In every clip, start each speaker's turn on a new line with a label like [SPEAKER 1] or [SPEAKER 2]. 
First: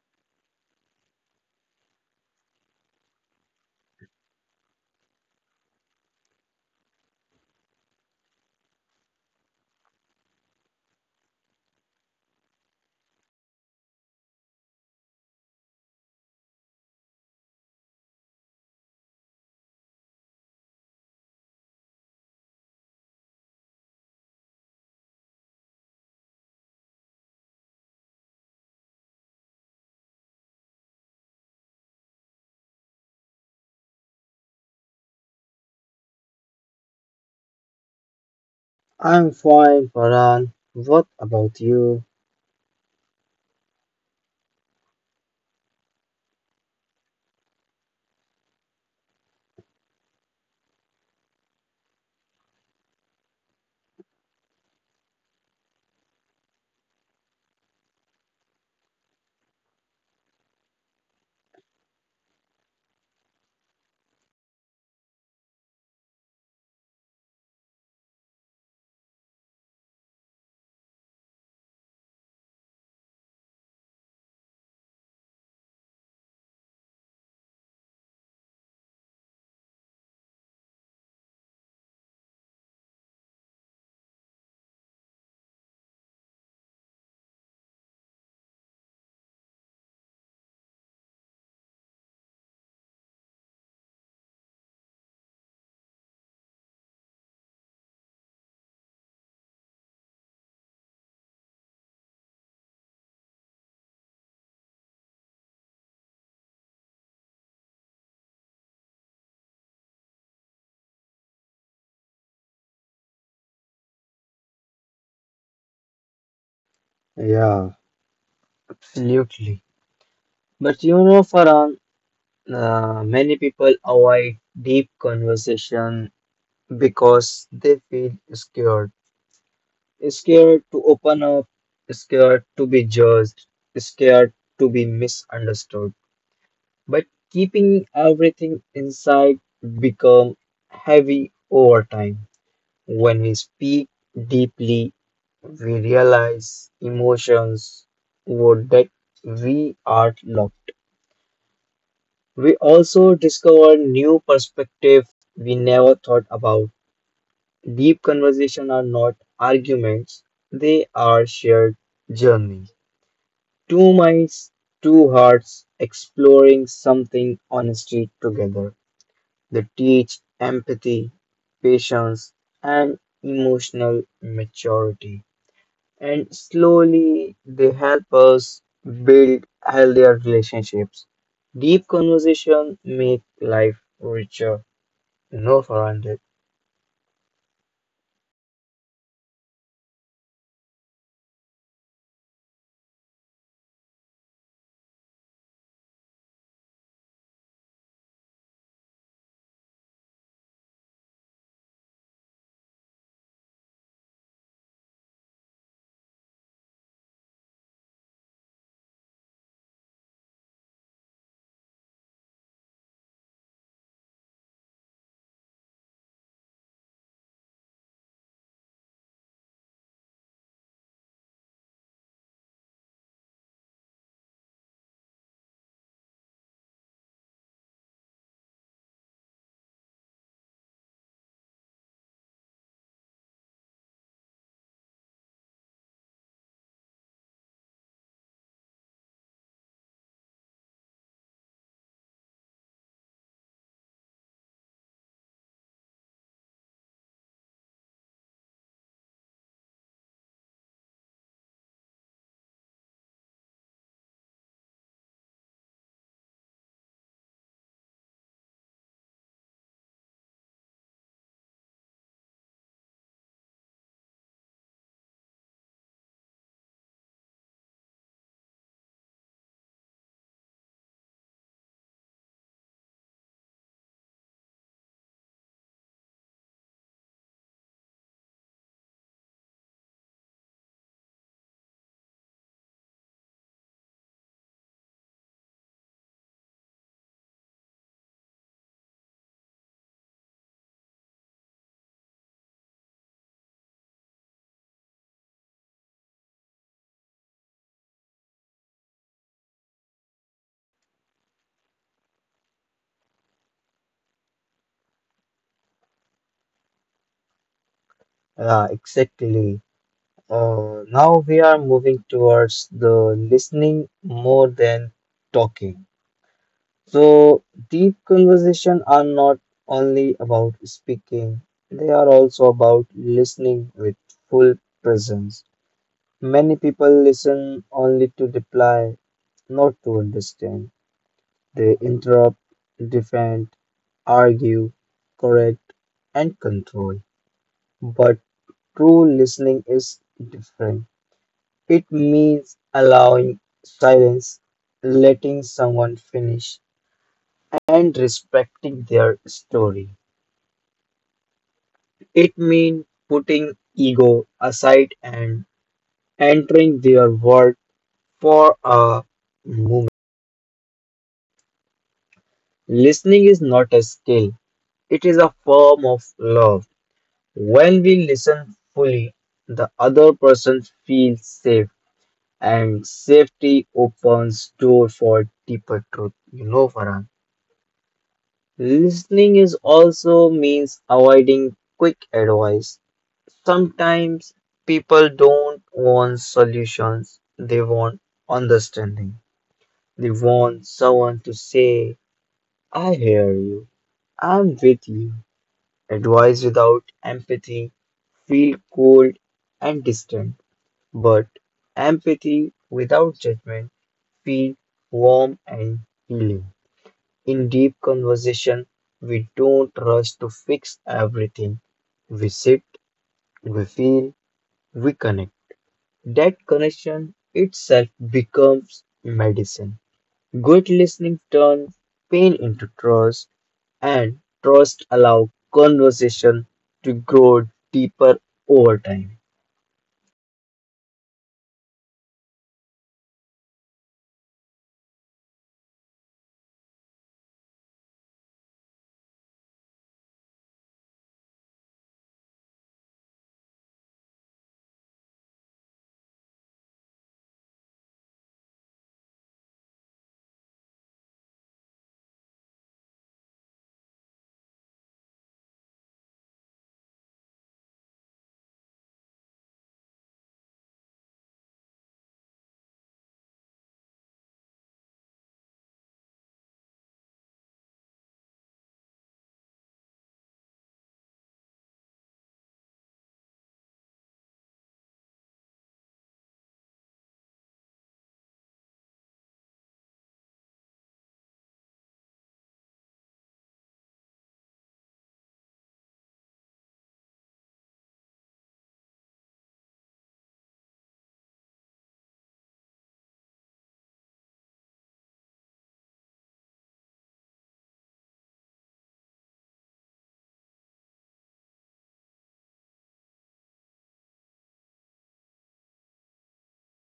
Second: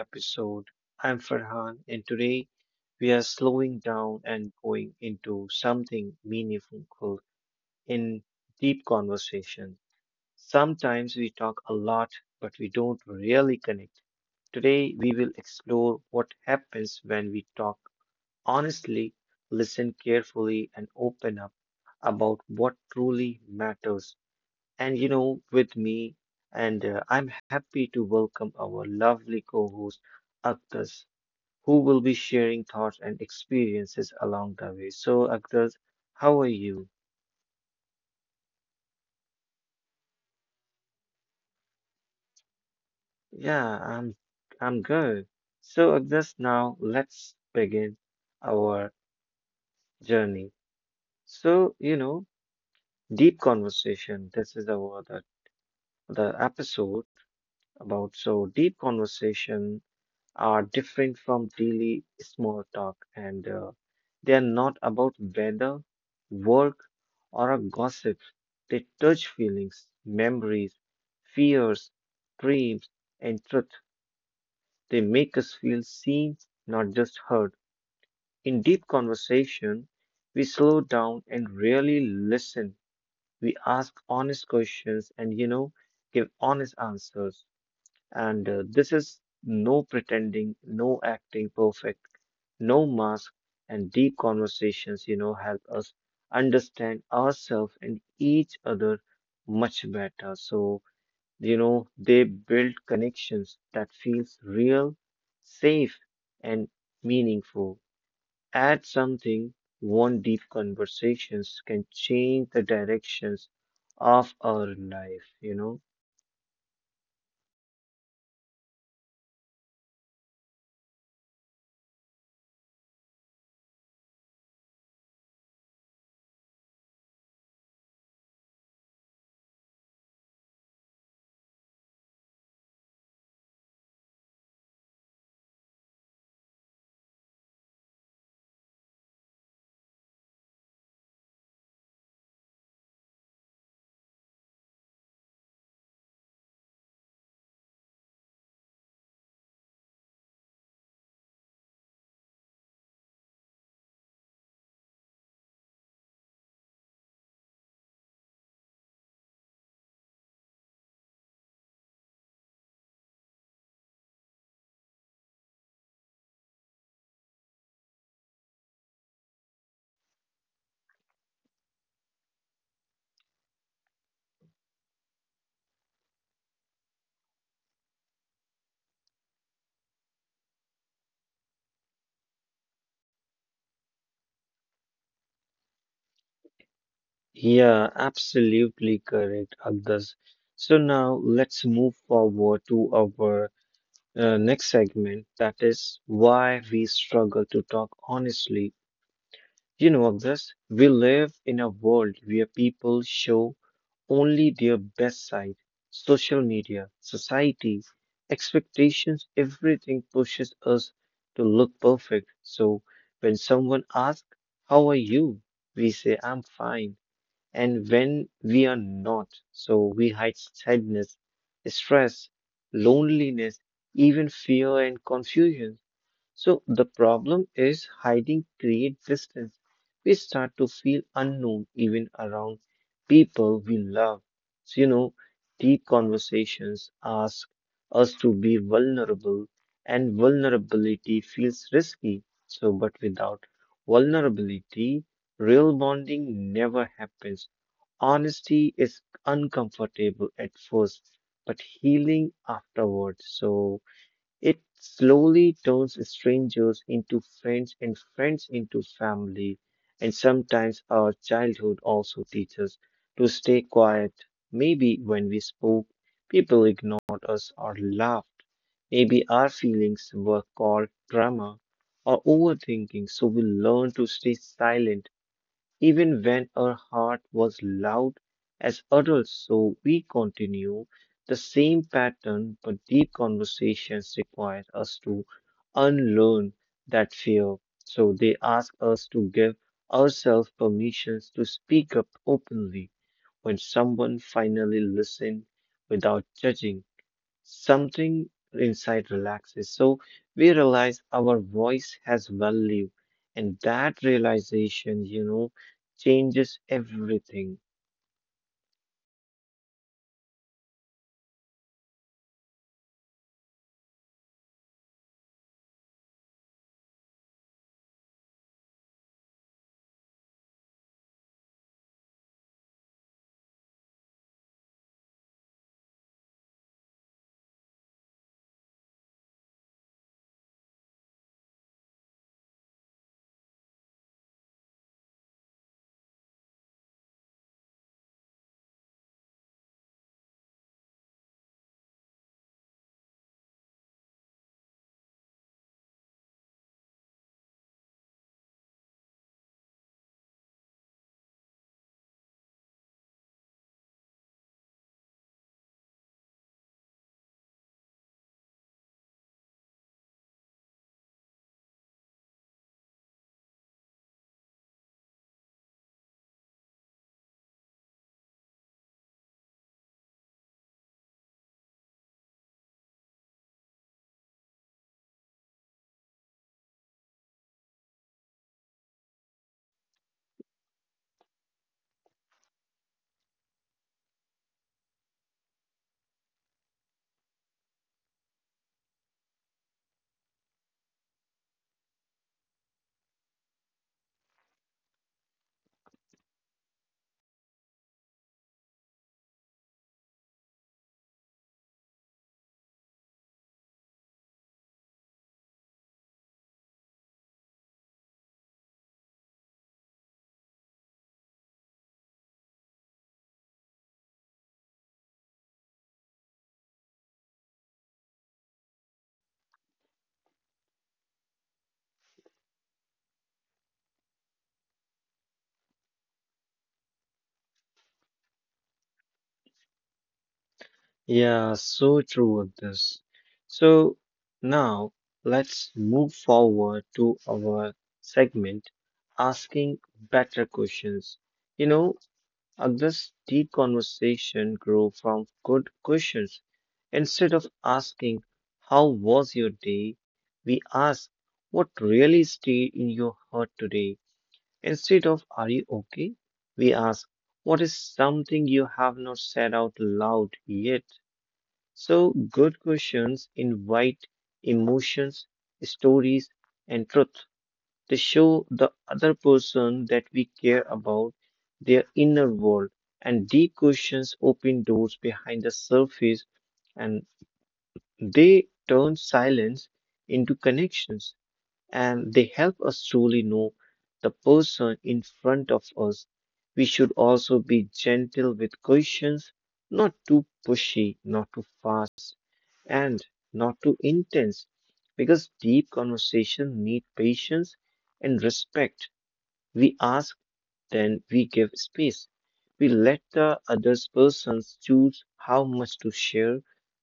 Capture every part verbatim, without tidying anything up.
[SPEAKER 1] episode. I'm Farhan, and today we are slowing down and going into something meaningful in deep conversation. Sometimes we talk a lot, but we don't really connect. Today, we will explore what happens when we talk honestly, listen carefully, and open up about what truly matters and you know, with me, and uh, I'm happy to welcome our lovely co host, Akhtas, who will be sharing thoughts and experiences along the way. So, Akhtas, how are you?
[SPEAKER 2] I'm fine, Farhan. What about you?
[SPEAKER 1] Yeah, I'm, I'm good. So, Akhtas, now let's begin our journey. So, you know, deep conversation. This is our the, the episode about so deep conversation are different from daily small talk and uh, they are not about weather, work, or a gossip. They touch feelings, memories, fears, dreams, and truth. They make us feel seen, not just heard. In deep conversation, we slow down and really listen. We ask honest questions and, you know, give honest answers. And uh, this is no pretending, no acting perfect, no mask, and deep conversations, you know, help us understand ourselves and each other much better. So, you know, they build connections that feels real, safe, and meaningful. Add something, one deep conversations can change the directions of our life, you know.
[SPEAKER 2] Yeah, absolutely. But you know, Farhan, uh, many people avoid deep conversation because they feel scared. Scared to open up, scared to be judged, scared to be misunderstood. But keeping everything inside become heavy over time. When we speak deeply, we realize emotions would that we are locked. We also discover new perspective we never thought about. Deep conversation are not arguments, they are shared journey. Two minds, two hearts exploring something honestly together. They teach empathy, patience, and emotional maturity. And slowly they help us build healthier relationships. Deep conversation make life richer. No, Farhand.
[SPEAKER 1] Yeah, absolutely correct, Agdas. So now let's move forward to our uh, next segment, that is why we struggle to talk honestly. You know, this we live in a world where people show only their best side. Social media, society, expectations, everything pushes us to look perfect. So when someone asks, how are you? We say, I'm fine, and when we are not, so we hide sadness, stress, loneliness, even fear and confusion. So the problem is hiding creates distance. We start to feel unknown even around people we love. So, you know, deep conversations ask us to be vulnerable, and vulnerability feels risky. So, but without vulnerability, real bonding never happens. Honesty is uncomfortable at first, but healing afterwards. So it slowly turns strangers into friends and friends into family. And sometimes our childhood also teaches us to stay quiet. Maybe when we spoke, people ignored us or laughed. Maybe our feelings were called drama or overthinking. So we learn to stay silent even when our heart was loud as adults. So we continue the same pattern, but deep conversations require us to unlearn that fear. So they ask us to give ourselves permissions to speak up openly. When someone finally listens without judging, something inside relaxes. So we realize our voice has value, and that realization, you know, changes everything.
[SPEAKER 2] Yeah, exactly. Uh, now we are moving towards the listening more than talking. So deep conversation are not only about speaking; they are also about listening with full presence. Many people listen only to reply not to understand. They interrupt, defend, argue, correct, and control. But true listening is different. It means allowing silence, letting someone finish, and respecting their story. It means putting ego aside and entering their world for a moment. Listening is not a skill, it is a form of love. When we listen fully, the other person feels safe and safety opens door for deeper truth. You know, Farhan. Listening is also means avoiding quick advice. Sometimes people don't want solutions, they want understanding. They want someone to say, I hear you, I'm with you. Advice without empathy feel cold and distant. But empathy without judgment feels warm and healing. In deep conversation, we don't rush to fix everything. We sit, we feel, we connect. That connection itself becomes medicine. Good listening turns pain into trust, and trust allows conversation to grow deeper over time.
[SPEAKER 1] Yeah, so true of this. So now let's move forward to our segment asking better questions. You know, Uh, this deep conversation grew from good questions. Instead of asking, how was your day? We asked, what really stayed in your heart today? Instead of, are you okay? We ask, what is something you have not said out loud yet? So, good questions invite emotions, stories, and truth to show the other person that we care about their inner world. And deep questions open doors behind the surface, and they turn silence into connections, and they help us truly know the person in front of us. We should also be gentle with questions, not too pushy, not too fast, and not too intense, because deep conversation need patience and respect. We ask, then we give space. We let the other person choose how much to share.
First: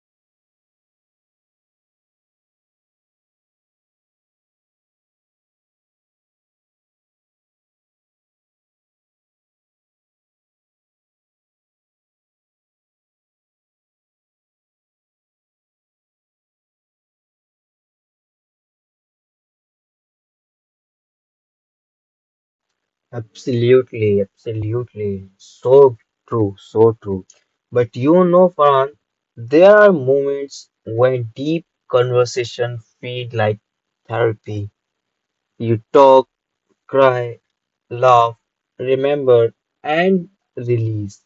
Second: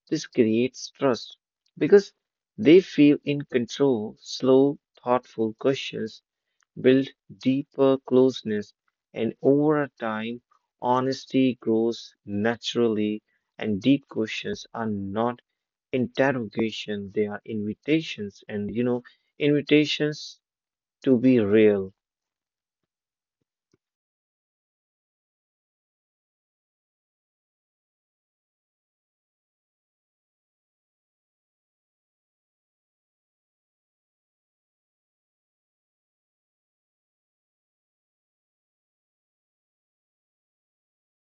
[SPEAKER 1] This creates trust because they feel in control. Slow, thoughtful questions build deeper closeness, and over time, honesty grows naturally. And deep questions are not interrogation, they are invitations, and you know, invitations to be real.
[SPEAKER 2] Absolutely, absolutely. So true, so true. But you know, Farhan, there are moments when deep conversation feel like therapy. You talk, cry, laugh, remember, and release.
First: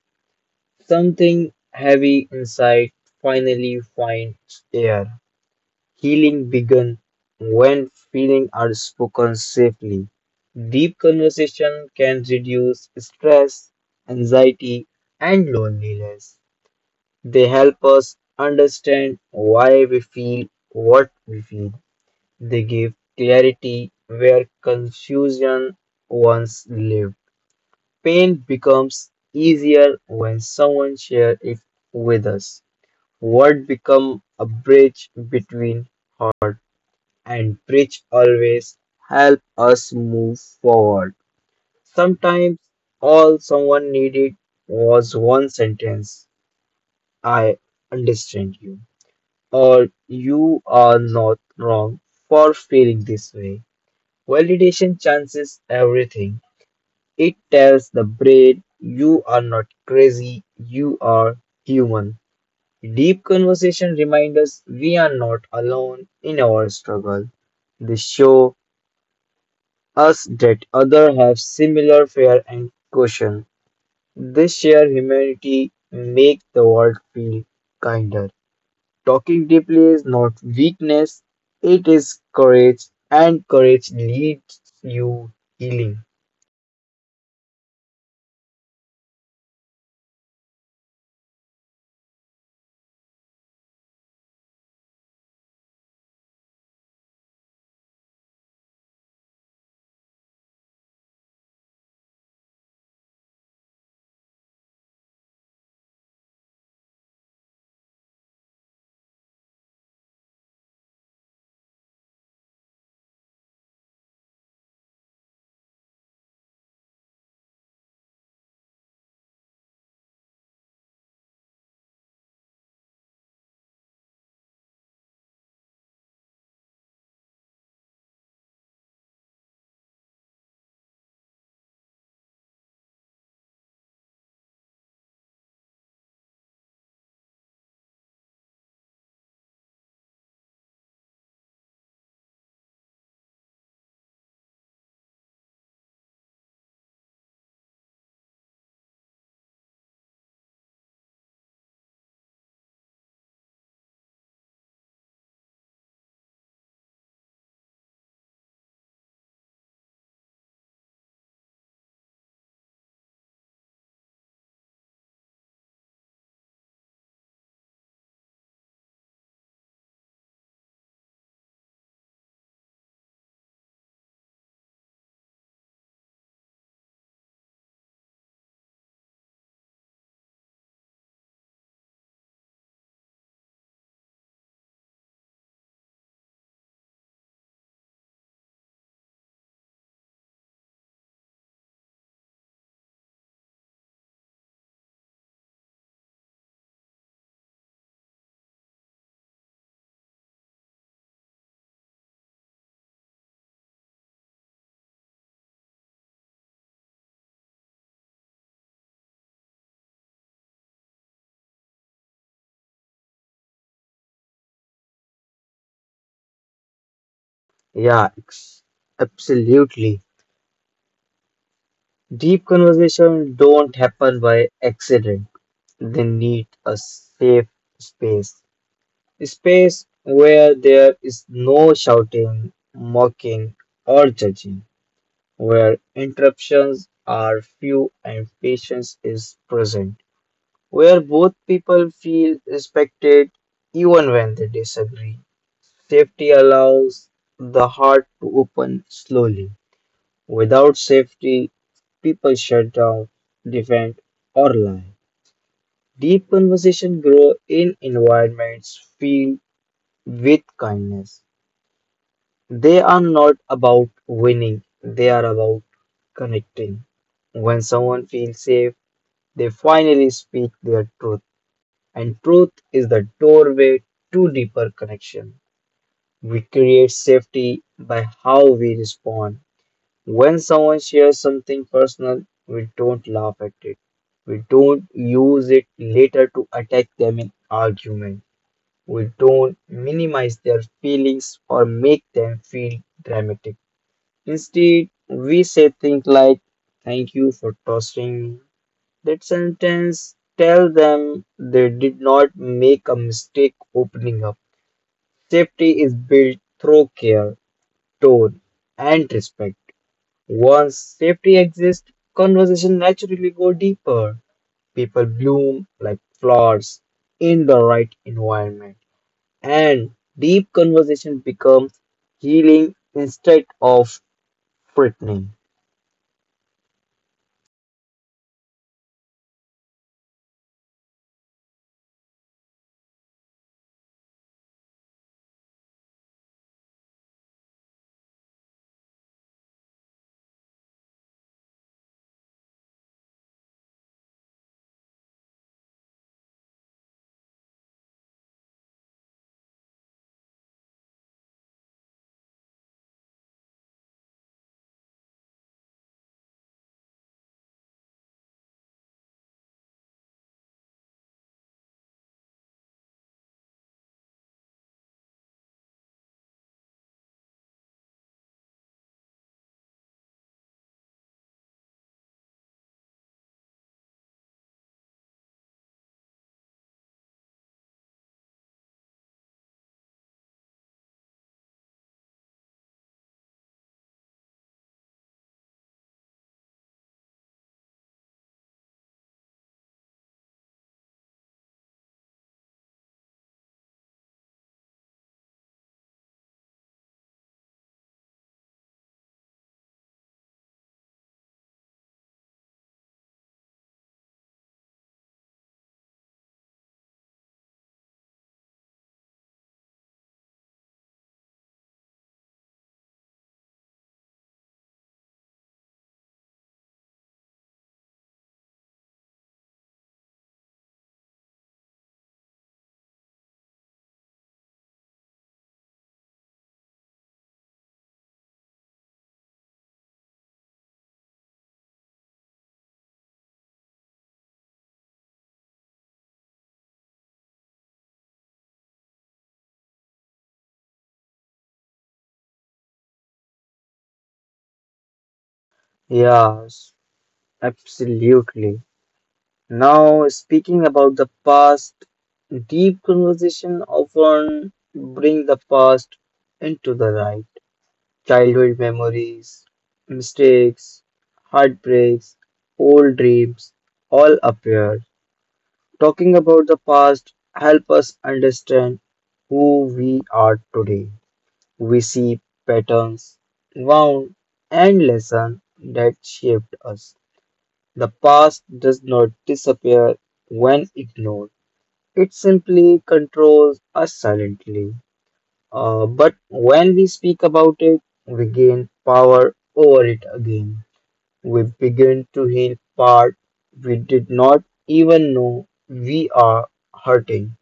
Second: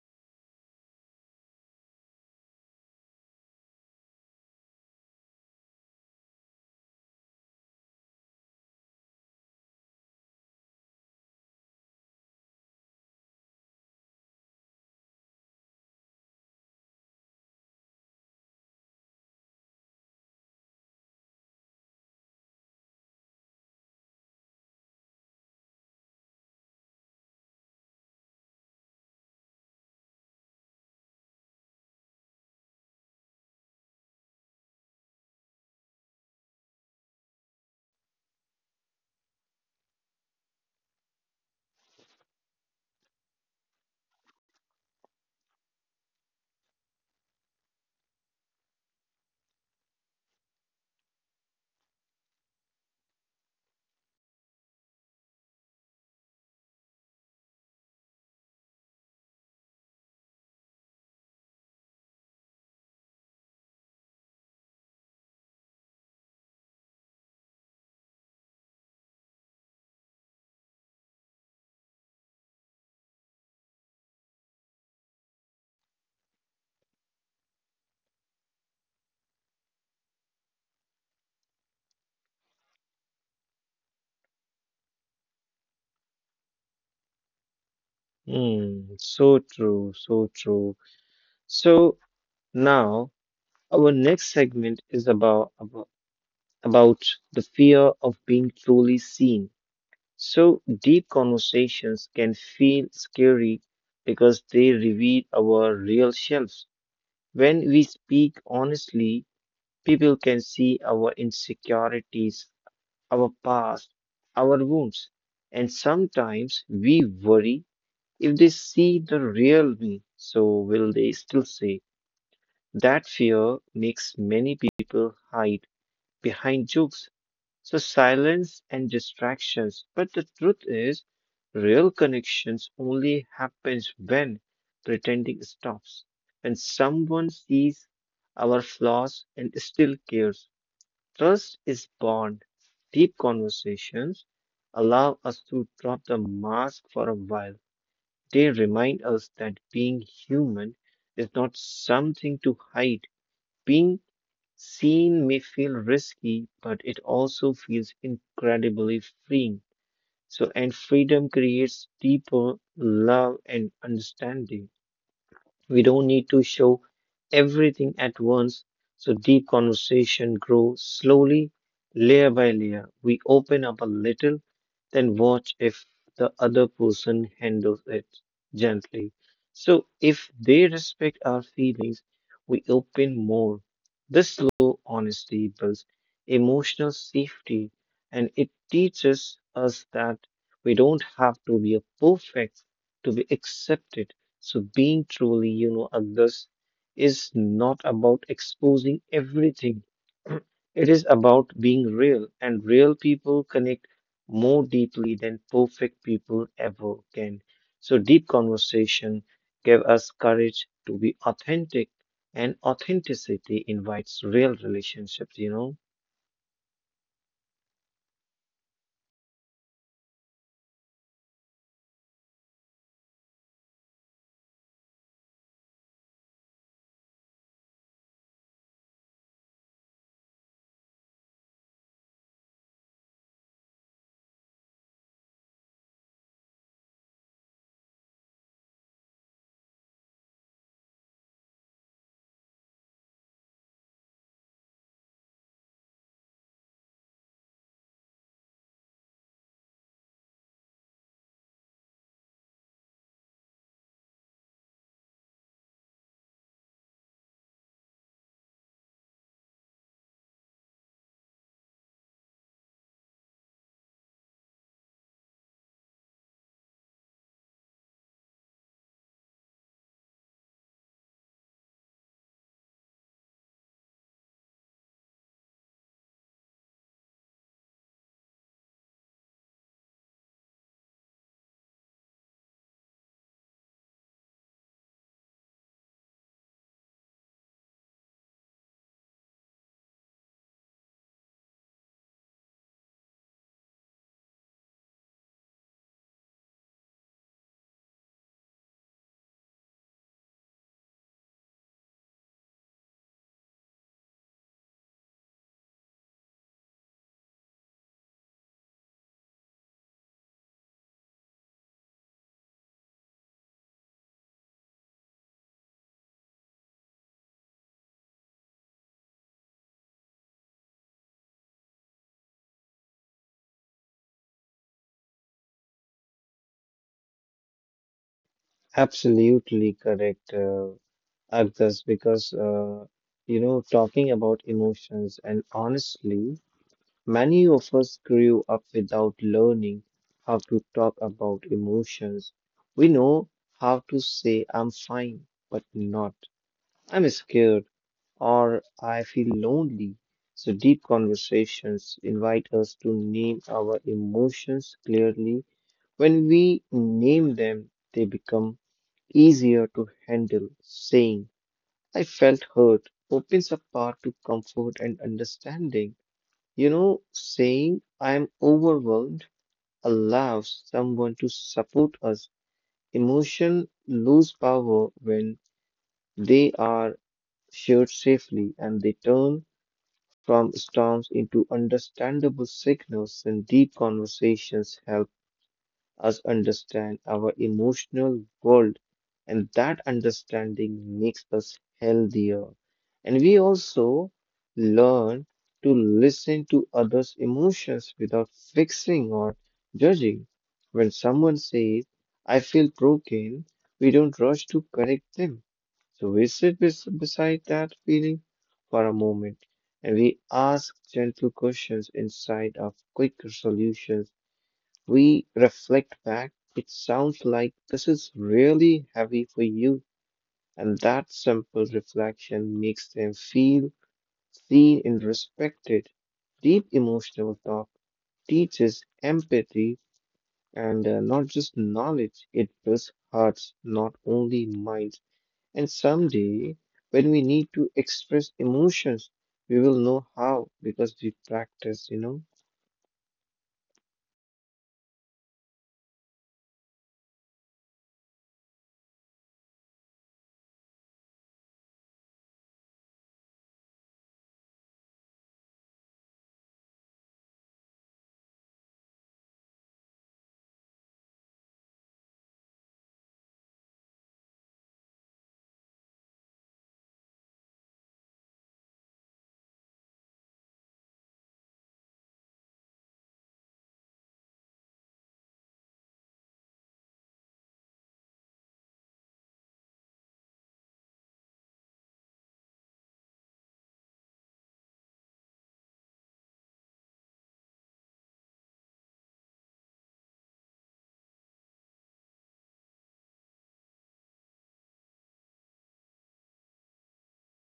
[SPEAKER 2] Something heavy inside finally finds air. Healing begins when feelings are spoken safely. Deep conversation can reduce stress, anxiety, and loneliness. They help us understand why we feel what we feel. They give clarity where confusion once lived. Pain becomes easier when someone shares it with us. Words become a bridge between hearts and bridge always help us move forward. Sometimes all someone needed was one sentence, I understand you, or you are not wrong for feeling this way. Validation chances everything. It tells the brain you are not crazy, you are human. Deep conversation remind us we are not alone in our struggle. They show us that others have similar fear and caution. This shared humanity makes the world feel kinder. Talking deeply is not weakness, it is courage, and courage leads you healing.
[SPEAKER 1] Hmm, so true, so true. So now our next segment is about, about about the fear of being truly seen. So deep conversations can feel scary because they reveal our real selves. When we speak honestly, people can see our insecurities, our past, our wounds, and sometimes we worry, if they see the real me, so will they still say. That fear makes many people hide behind jokes, so silence and distractions. But the truth is, real connections only happens when pretending stops. When someone sees our flaws and still cares, trust is born. Deep conversations allow us to drop the mask for a while. They remind us that being human is not something to hide. Being seen may feel risky, but it also feels incredibly freeing. So, and freedom creates deeper love and understanding. We don't need to show everything at once, so deep conversation grows slowly, layer by layer. We open up a little, then watch if the other person handles it gently. So if they respect our feelings, we open more. This slow honesty builds emotional safety, and it teaches us that we don't have to be a perfect to be accepted. So being truly, you know, others is not about exposing everything. It is about being real, and real people connect more deeply than perfect people ever can. So deep conversation give us courage to be authentic, and authenticity invites real relationships, you know.
[SPEAKER 2] Yeah, ex- Absolutely. Deep conversations don't happen by accident. They need a safe space. A space where there is no shouting, mocking, or judging, where interruptions are few and patience is present, where both people feel respected even when they disagree. Safety allows the heart to open slowly. Without safety, people shut down, defend, or lie. Deep conversation grow in environments filled with kindness. They are not about winning, they are about connecting. When someone feels safe, they finally speak their truth. And truth is the doorway to deeper connection. We create safety by how we respond. When someone shares something personal, we don't laugh at it. We don't use it later to attack them in argument. We don't minimize their feelings or make them feel dramatic. Instead, we say things like, Thank you for tossing that sentence. Tell them they did not make a mistake opening up. Safety is built through care, tone, and respect. Once safety exists, conversation naturally go deeper. People bloom like flowers in the right environment. And deep conversation becomes healing instead of frightening.
[SPEAKER 1] Absolutely correct, uh, Agdas, because uh, you know, talking about emotions and honestly, many of us grew up without learning how to talk about emotions. We know how to say I'm fine, but not I'm scared or I feel lonely. So deep conversations invite us to name our emotions clearly. When we name them, they become easier to handle. Saying I felt hurt opens a path to comfort and understanding. You know, saying I'm overwhelmed allows someone to support us. Emotions lose power when they are shared safely, and they turn from storms into understandable signals, and deep conversations help us understand our emotional world, and that understanding makes us healthier. And we also learn to listen to others' emotions without fixing or judging. When someone says, I feel broken, we don't rush to correct them. So we sit bes- beside that feeling for a moment, and we ask gentle questions inside of quick solutions. We reflect back, it sounds like this is really heavy for you, and that simple reflection makes them feel seen and respected. Deep emotional talk teaches empathy and uh, not just knowledge, it builds hearts, not only minds. And someday, when we need to express emotions, we will know how because we practice, you know.
[SPEAKER 2] Yeah, absolutely. Now, speaking about the past, deep conversation often bring the past into the right. Childhood memories, mistakes, heartbreaks, old dreams all appear. Talking about the past help us understand who we are today. We see patterns, wound, and lessons that shaped us. The past does not disappear when ignored. It simply controls us silently. Uh, but when we speak about it, we gain power over it again. We begin to heal part we did not even know we are hurting.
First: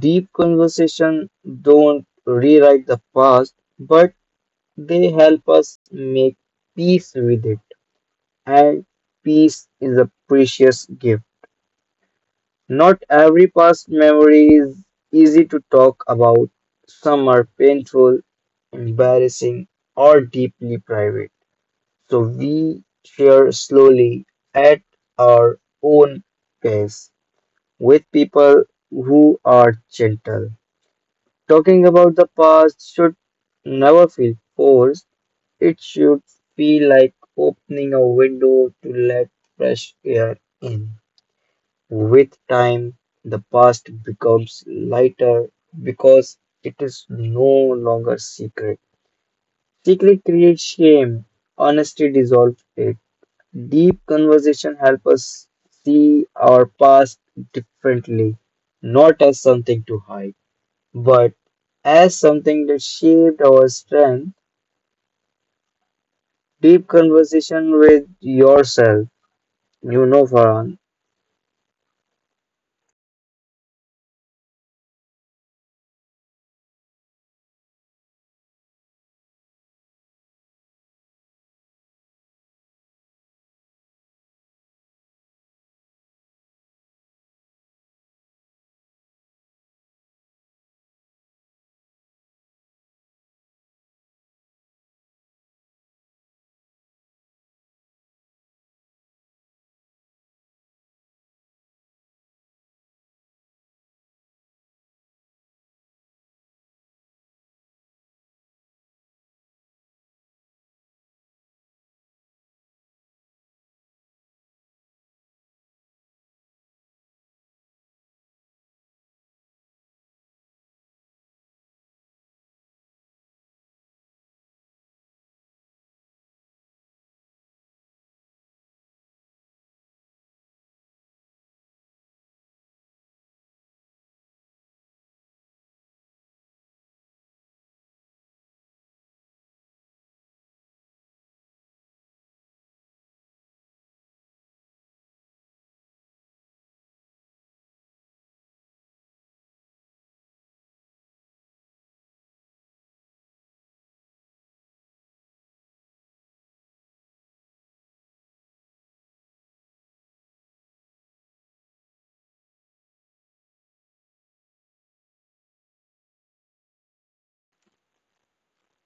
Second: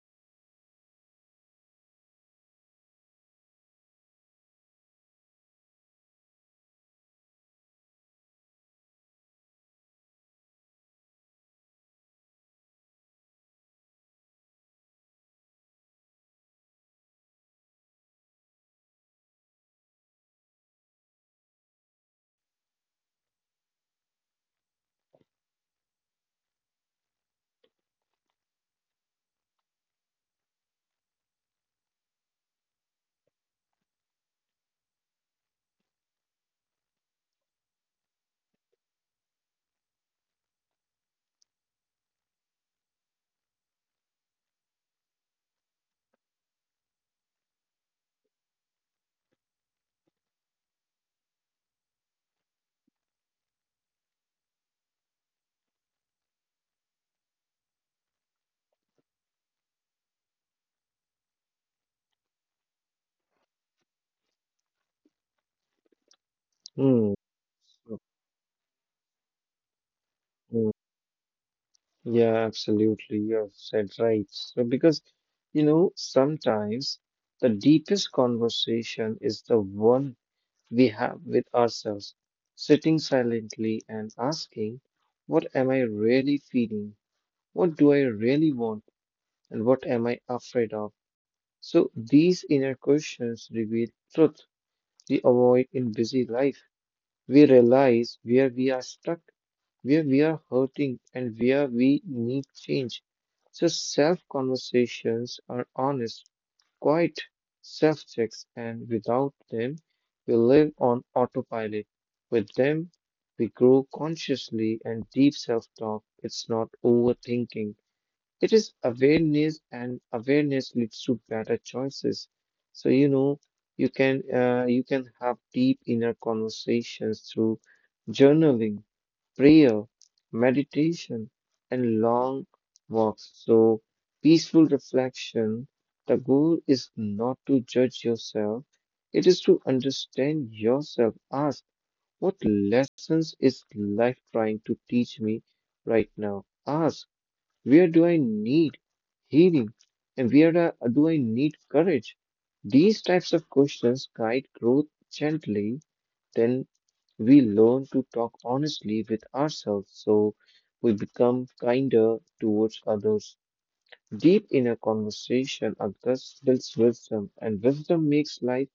[SPEAKER 2] Deep conversation don't rewrite the past, but they help us make peace with it. And peace is a precious gift. Not every past memory is easy to talk about. Some are painful, embarrassing, or deeply private. So we share slowly at our own pace with people who are gentle. Talking about the past should never feel forced. It should feel like opening a window to let fresh air in. With time, the past becomes lighter because it is no longer secret. Secret creates shame, honesty dissolves it. Deep conversation helps us see our past differently, not as something to hide, but as something that shaped our strength. Deep
[SPEAKER 1] Hmm.
[SPEAKER 2] conversation with yourself, you know, Farhan.
[SPEAKER 1] Yeah, absolutely. You've said right. So, because, you know, sometimes the deepest conversation is the one we have with ourselves, sitting silently and asking, what am I really feeling? What do I really want? And what am I afraid of? So, these inner questions reveal truth we avoid in busy life. We realize where we are stuck, where we are hurting, and where we need change. So self conversations are honest, quiet self checks, and without them, we live on autopilot. With them, we grow consciously and deep self talk. It's not overthinking. It is awareness, and awareness leads to better choices. So you know, you can uh, you can have deep inner conversations through journaling, prayer, meditation, and long walks. So peaceful reflection. The goal is not to judge yourself; it is to understand yourself. Ask what lessons is life trying to teach me right now. Ask, where do I need healing? And where do I do I need courage? These types of questions guide growth gently. Then we learn to talk honestly with ourselves, so we become kinder towards others. Deep inner conversation occurs builds wisdom, and wisdom makes life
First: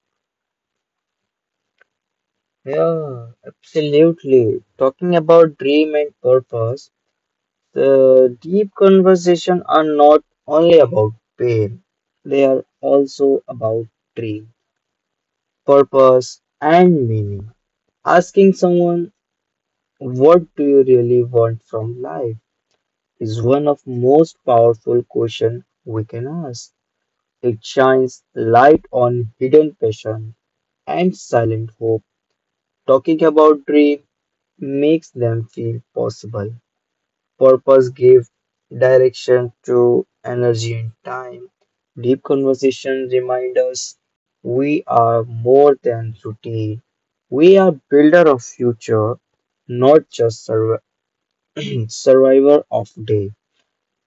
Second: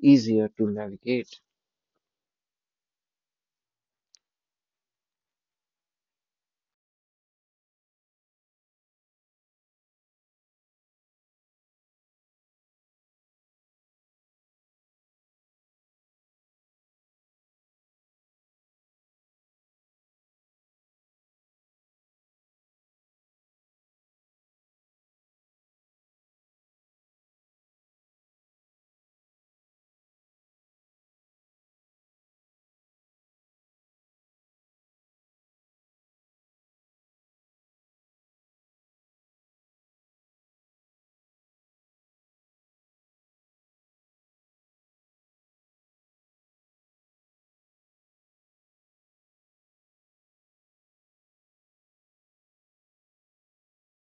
[SPEAKER 1] easier to navigate.
[SPEAKER 2] Yeah, absolutely. Talking about dream and purpose, the deep conversation are not only about pain, they are also about dream, purpose, and meaning. Asking someone, What do you really want from life? Is one of most powerful questions we can ask. It shines light on hidden passion and silent hope. Talking about dream makes them feel possible. Purpose gave direction to energy and time. Deep conversation remind us we are more than routine. We are builder of future, not just survi- survivor of day.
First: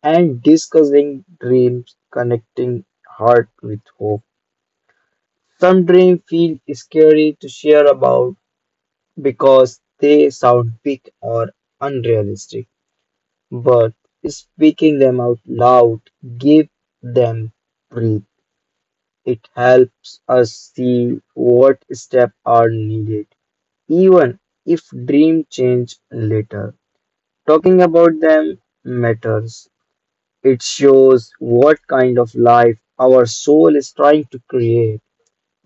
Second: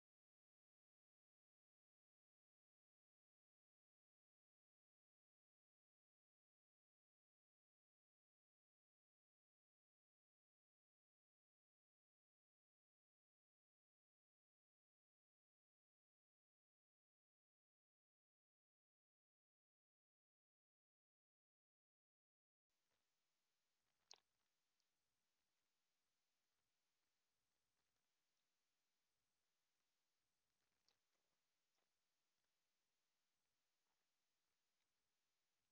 [SPEAKER 2] And discussing dreams, connecting heart with hope. Some dreams feel scary to share about because they sound big or unrealistic. But speaking them out loud, give them breath. It helps us see what steps are needed, even if dream change later. Talking about them matters. It shows what kind of life our soul is trying to create.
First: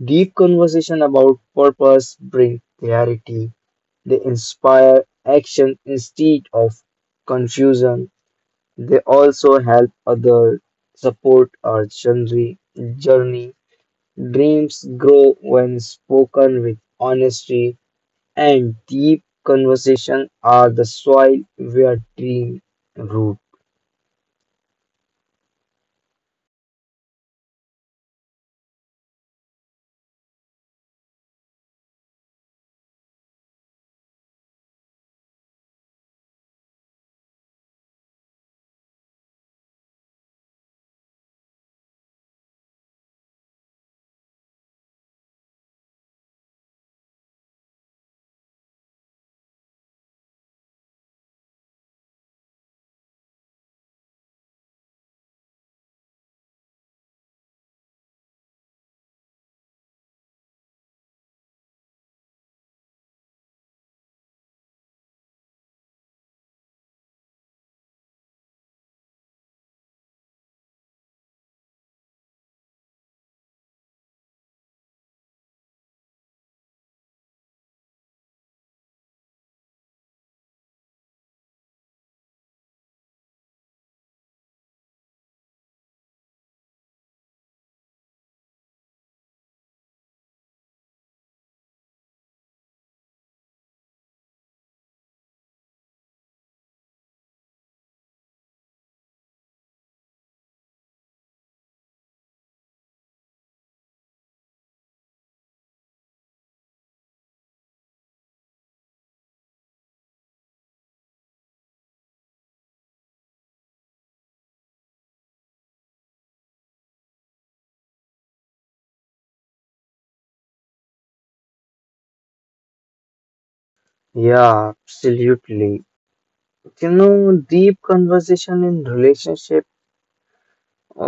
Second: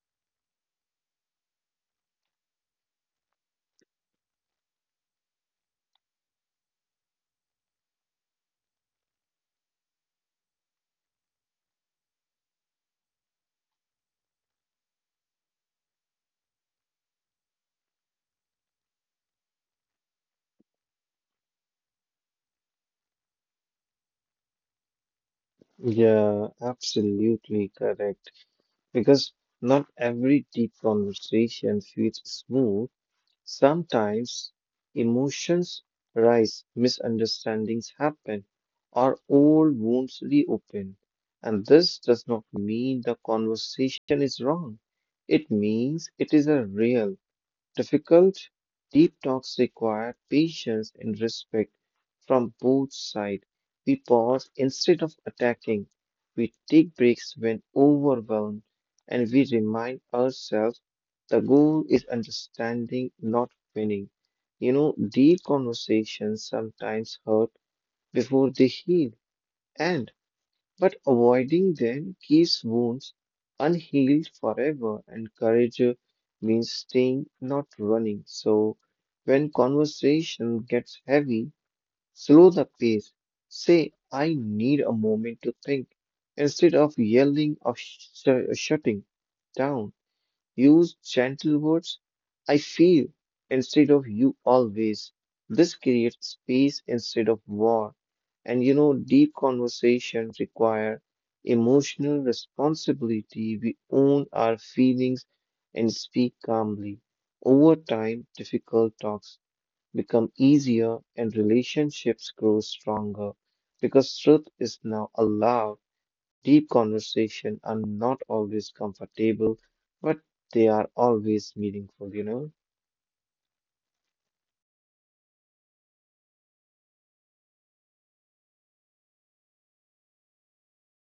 [SPEAKER 2] Deep conversation about purpose bring clarity. They inspire action instead of confusion. They also help others support our journey, journey. Dreams grow when spoken with honesty, and deep conversation are the soil where dreams root.
[SPEAKER 1] Yeah, absolutely correct. Because not every deep conversation feels smooth. Sometimes emotions rise, misunderstandings happen, or old wounds reopen. And this does not mean the conversation is wrong. It means it is a real. Difficult, deep talks require patience and respect from both sides. We pause instead of attacking. We take breaks when overwhelmed, and we remind ourselves the goal is understanding, not winning. You know, deep conversations sometimes hurt before they heal. And but avoiding them keeps wounds unhealed forever, and courage uh, means staying, not running. So, when conversation gets heavy, slow the pace. Say, I need a moment to think instead of yelling or sh- shutting down. Use gentle words. I feel instead of you always. This creates space instead of war. And you know, deep conversation require emotional responsibility. We own our feelings and speak calmly. Over time, difficult talks become easier and relationships grow stronger because truth is now allowed. Deep conversation are not always comfortable, but they are always meaningful, you know?
[SPEAKER 2] Yeah, absolutely. You know, deep conversation in relationship,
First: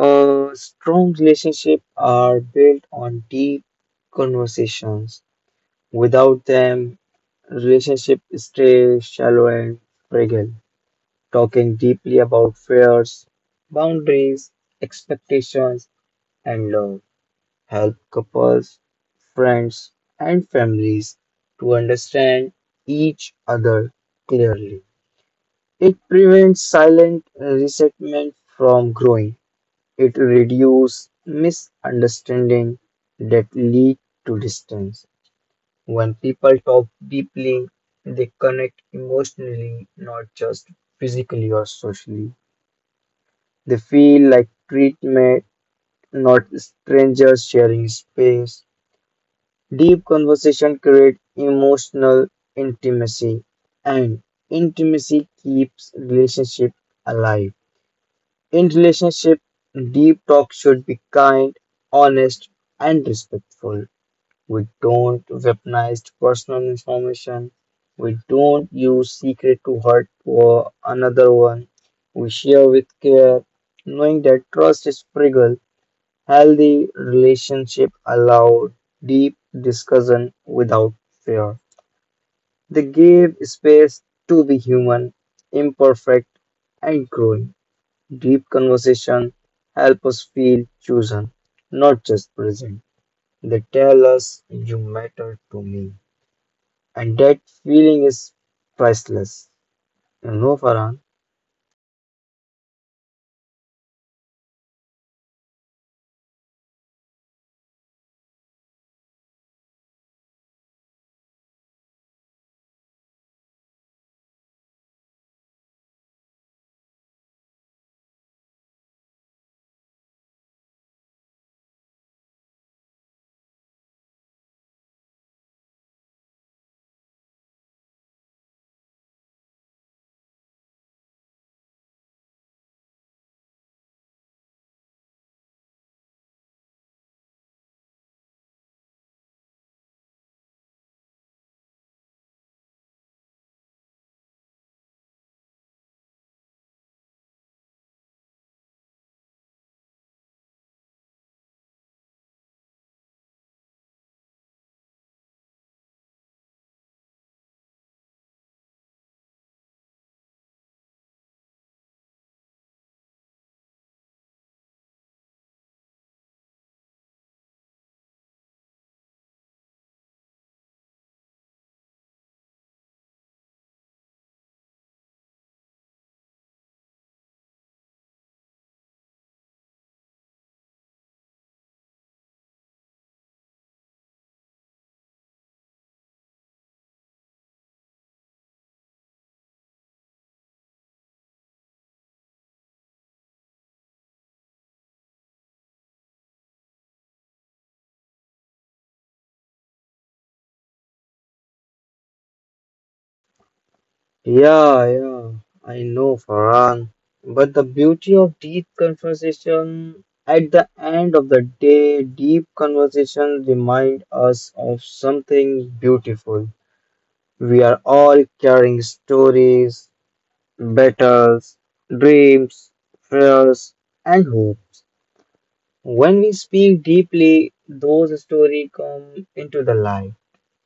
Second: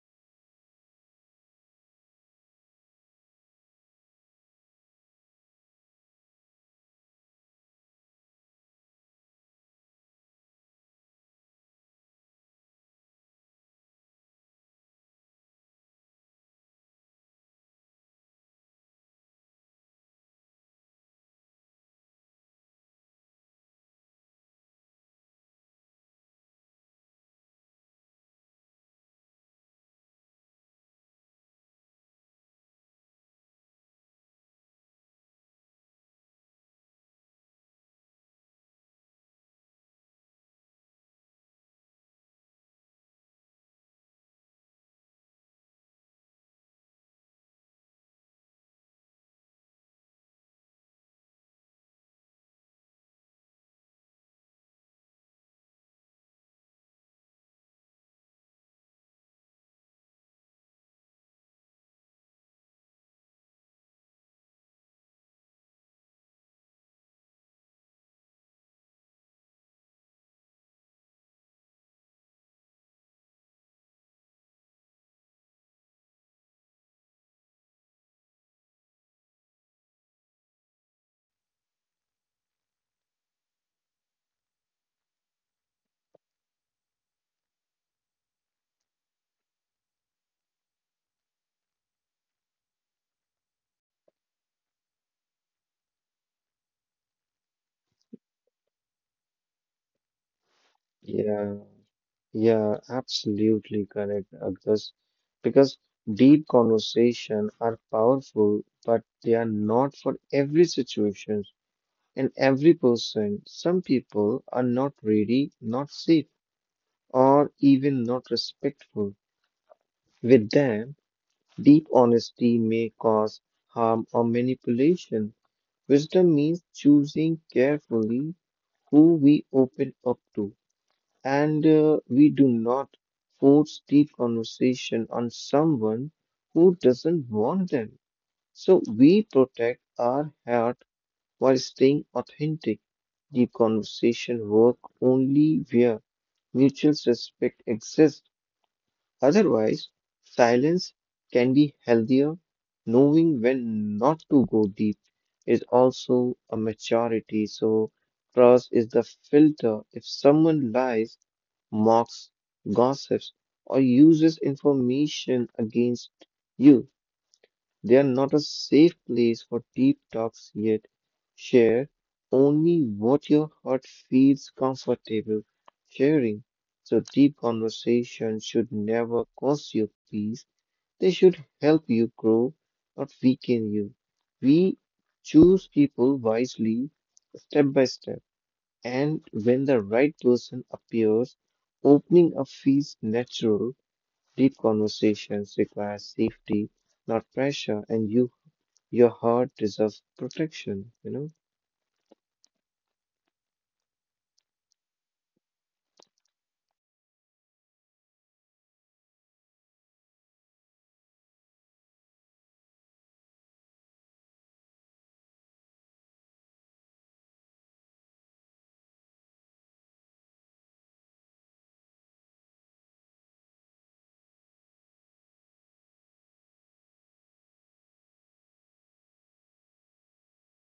[SPEAKER 2] uh, strong relationship are built on deep conversations. Without them, relationship stay shallow and fragile. Talking deeply about fears, boundaries, expectations, and love. Help couples, friends, and families to understand each other clearly. It prevents silent resentment from growing. It reduces misunderstanding that lead to distance. When people talk deeply, they connect emotionally, not just physically or socially. They feel like treatment, not strangers sharing space. Deep conversation creates emotional intimacy, and intimacy keeps relationship alive. In relationship, deep talk should be kind, honest, and respectful. We don't weaponize personal information. We don't use secret to hurt or another one. We share with care, knowing that trust is fragile. Healthy relationship allowed deep discussion without fear. They gave space to be human, imperfect, and growing. Deep conversation help us feel chosen, not just present. They tell us you matter to me, and that feeling is priceless. You know, Farhan.
[SPEAKER 1] Yeah, yeah, absolutely correct, Agdas. Because deep conversation are powerful, but they are not for every situation and every person. Some people are not ready, not safe, or even not respectful. With them, deep honesty may cause harm or manipulation. Wisdom means choosing carefully who we open up to, and uh, we do not force deep conversation on someone who doesn't want them. So we protect our heart while staying authentic. Deep conversation work only where mutual respect exists. Otherwise, silence can be healthier. Knowing when not to go deep is also a maturity. So, trust is the filter. If someone lies, mocks, gossips, or uses information against you, they are not a safe place for deep talks yet. Share only what your heart feels comfortable sharing. So deep conversations should never cost you peace. They should help you grow, not weaken you. We choose people wisely, step by step. And when the right person appears, opening up feels natural. Deep conversations require safety, not pressure, and you your heart deserves protection, you know?
[SPEAKER 2] Yeah, yeah, I know, Farhan. But the beauty of deep conversation, at the end of the day, deep conversation remind us of something beautiful. We are all carrying stories, battles, dreams, fears, and hopes. When we speak deeply, those stories come into the light.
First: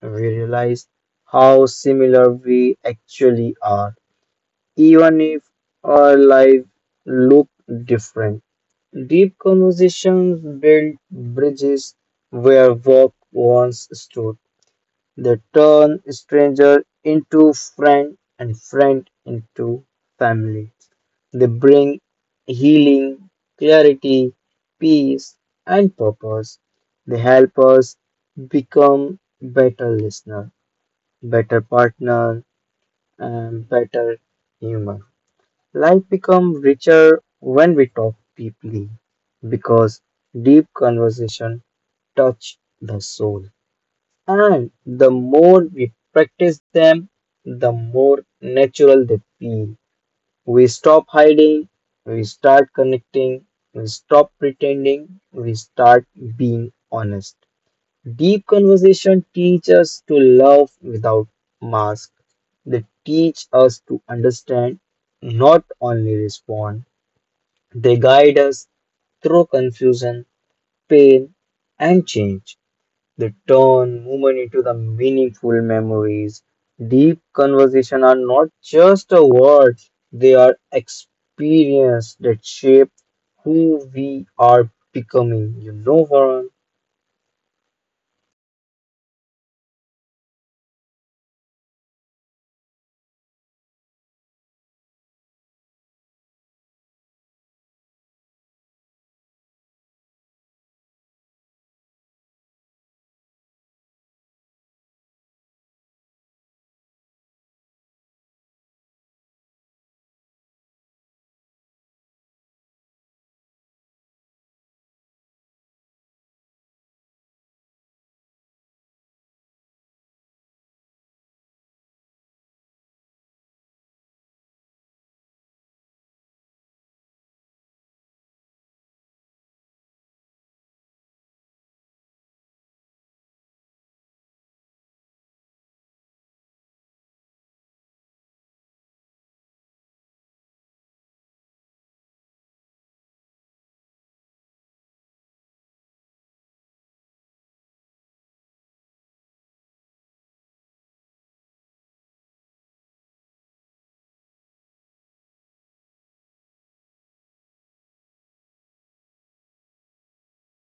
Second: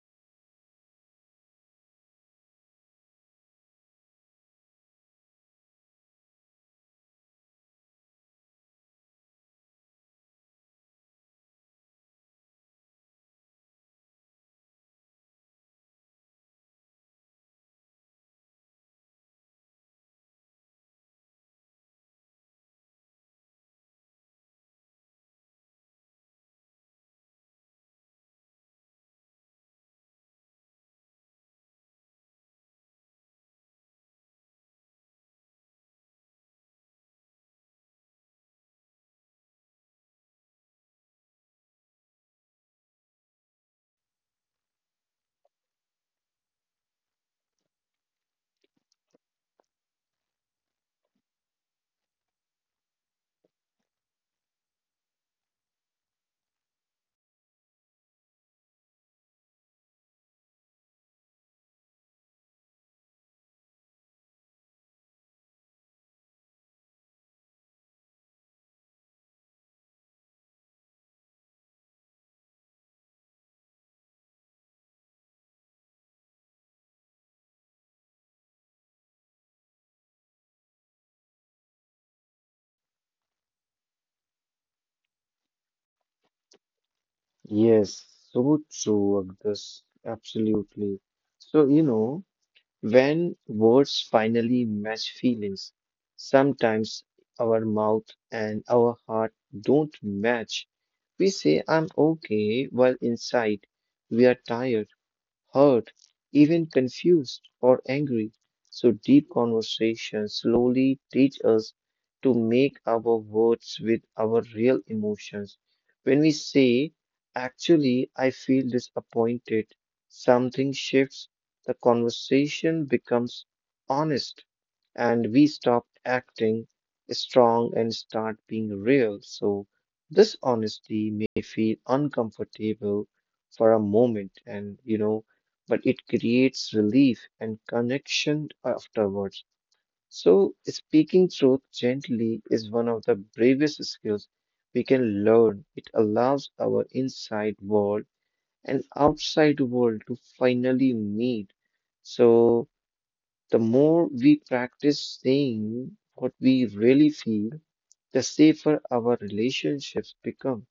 [SPEAKER 2] We realize how similar we actually are even if our lives look different. Deep conversations build bridges where work once stood. They turn stranger into friend and friend into family. They bring healing, clarity, peace, and purpose. They help us become better listener, better partner, and better human. Life becomes richer when we talk deeply because deep conversation touch the soul. And the more we practice them, the more natural they feel. We stop hiding, we start connecting, we stop pretending, we start being honest. Deep conversation teach us to love without mask. They teach us to understand, not only respond. They guide us through confusion, pain, and change. They turn movement into the meaningful memories. Deep conversation are not just a word, they are experience that shape who we are becoming. You know, Farhan?
[SPEAKER 1] Yes, so true, Agdas. Absolutely. So, you know, when words finally match feelings, sometimes our mouth and our heart don't match. We say, I'm okay, while inside we are tired, hurt, even confused or angry. So deep conversations slowly teach us to make our words with our real emotions. When we say, actually, I feel disappointed, something shifts, the conversation becomes honest and we stop acting strong and start being real. So this honesty may feel uncomfortable for a moment and you know but it creates relief and connection afterwards. So, speaking truth gently is one of the bravest skills we can learn. It allows our inside world and outside world to finally meet. So, the more we practice saying what we really feel, the safer our relationships become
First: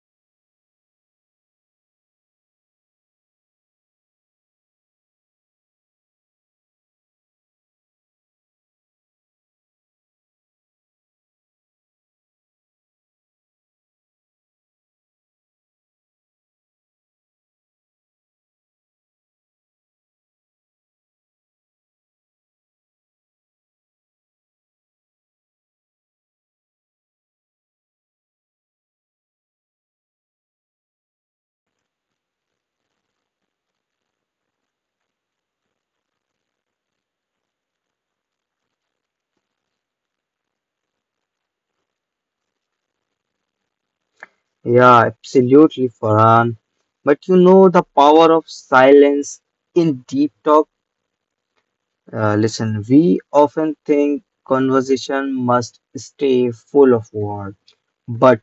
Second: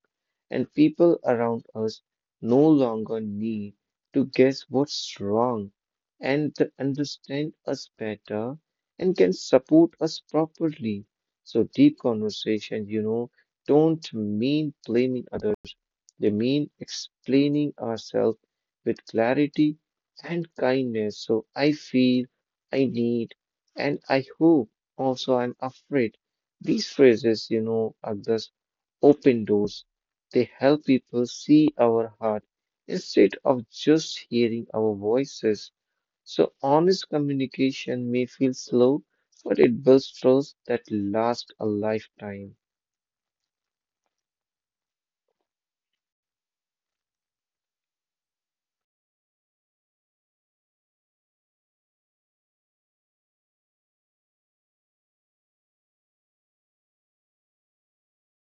[SPEAKER 1] and people around us no longer need to guess what's wrong, and they understand us better and can support us properly. So, deep conversations, you know, don't mean blaming others. They mean explaining ourselves with clarity and kindness. So I feel, I need, and I hope, also I'm afraid. These phrases, you know, are just open doors. They help people see our heart instead of just hearing our voices. So honest communication may feel slow, but it builds trust that lasts a lifetime.
[SPEAKER 2] Yeah, absolutely, Farhan. But you know the power of silence in deep talk. Uh, listen, we often think conversation must stay full of words, but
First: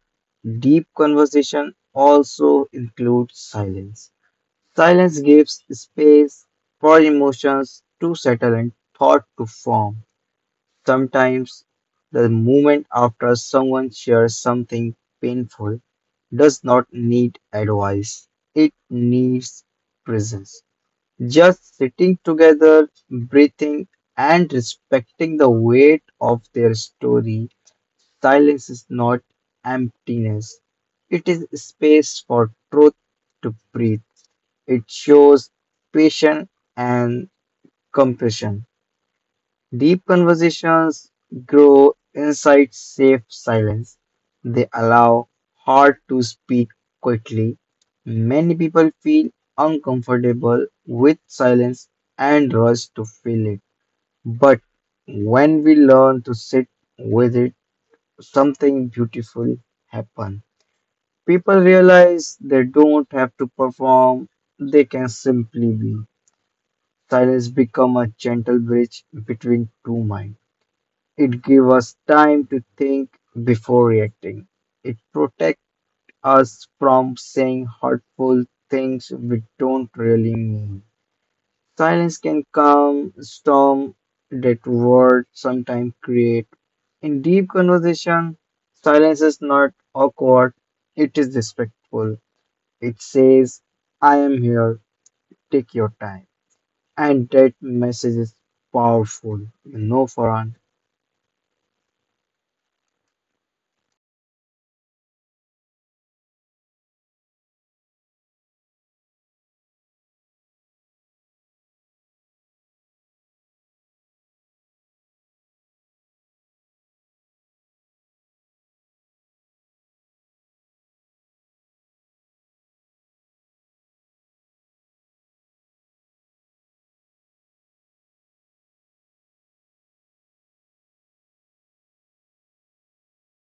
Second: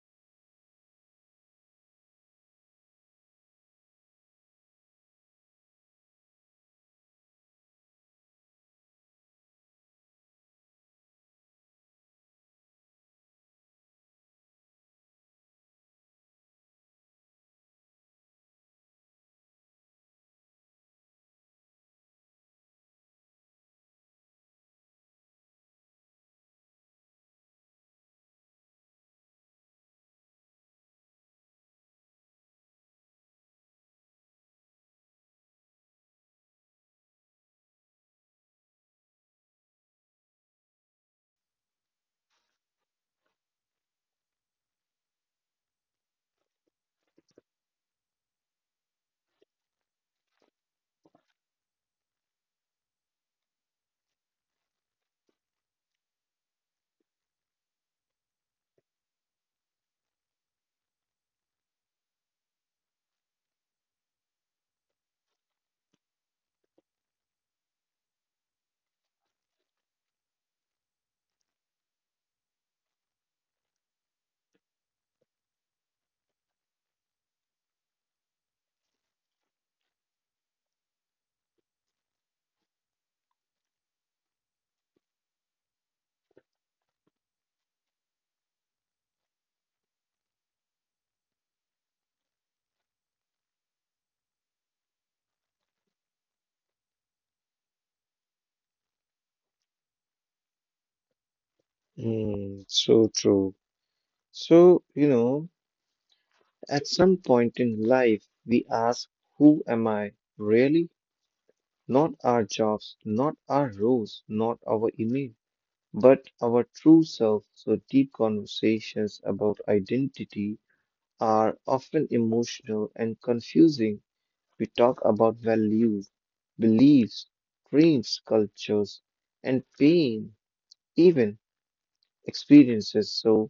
[SPEAKER 2] deep conversation also includes silence. Silence gives space for emotions to settle and thought to form. Sometimes the moment after someone shares something painful does not need advice, it needs presence. Just sitting together, breathing, and respecting the weight of their story, silence is not emptiness. It is space for truth to breathe. It shows patience and compassion. Deep conversations grow inside safe silence. They allow heart to speak quickly. Many people feel uncomfortable with silence and rush to fill it. But when we learn to sit with it, something beautiful happens. People realize they don't have to perform, they can simply be. Silence become a gentle bridge between two minds. It gives us time to think before reacting. It protects us from saying hurtful things we don't really mean. Silence can calm storm that words sometimes create. In deep conversation, silence is not awkward, it is respectful. It says, I am here, take your time. And that message is powerful, you know, Farhan.
[SPEAKER 1] Mm, so true. So, you know, at some point in life, we ask, who am I, really? Not our jobs, not our roles, not our image, but our true self. So, deep conversations about identity are often emotional and confusing. We talk about values, beliefs, dreams, cultures, and pain, even experiences. So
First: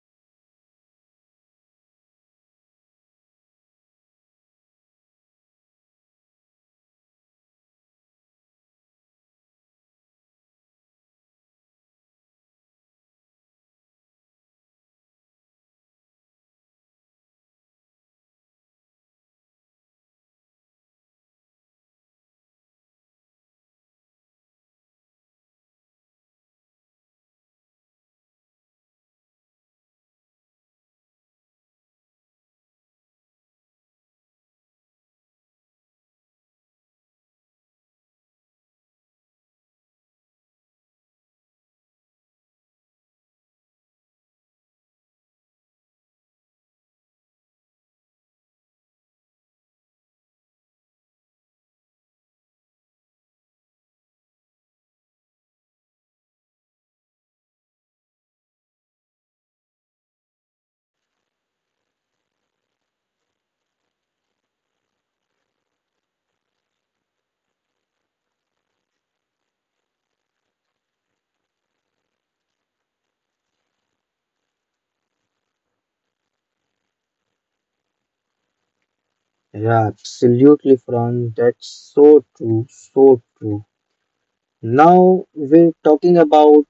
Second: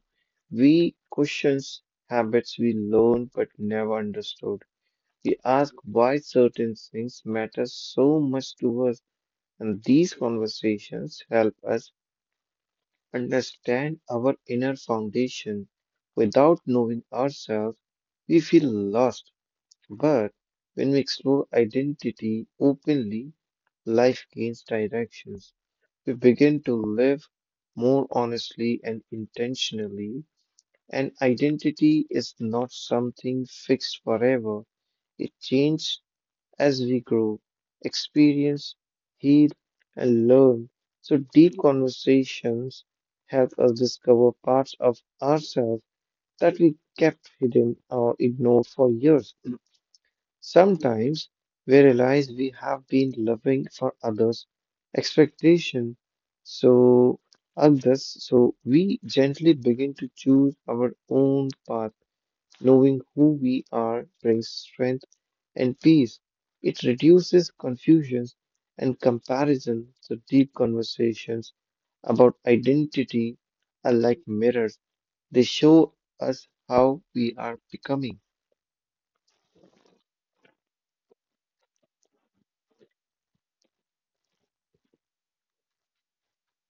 [SPEAKER 1] we question habits we learn but never understood. We ask why certain things matter so much to us, and these conversations help us understand our inner foundation. Without knowing ourselves, we feel lost, but when we explore identity openly, life gains directions. We begin to live more honestly and intentionally, and identity is not something fixed forever. It changes as we grow, experience, heal, and learn. So, deep conversations help us discover parts of ourselves that we kept hidden or ignored for years. Sometimes we realize we have been loving for others' expectation, so others so we gently begin to choose our own path. Knowing who we are brings strength and peace. It reduces confusions and comparison. So deep conversations about identity are like mirrors. They show us how we are becoming.
[SPEAKER 2] Yeah, absolutely, Fran. That's so true, so true. Now we're talking about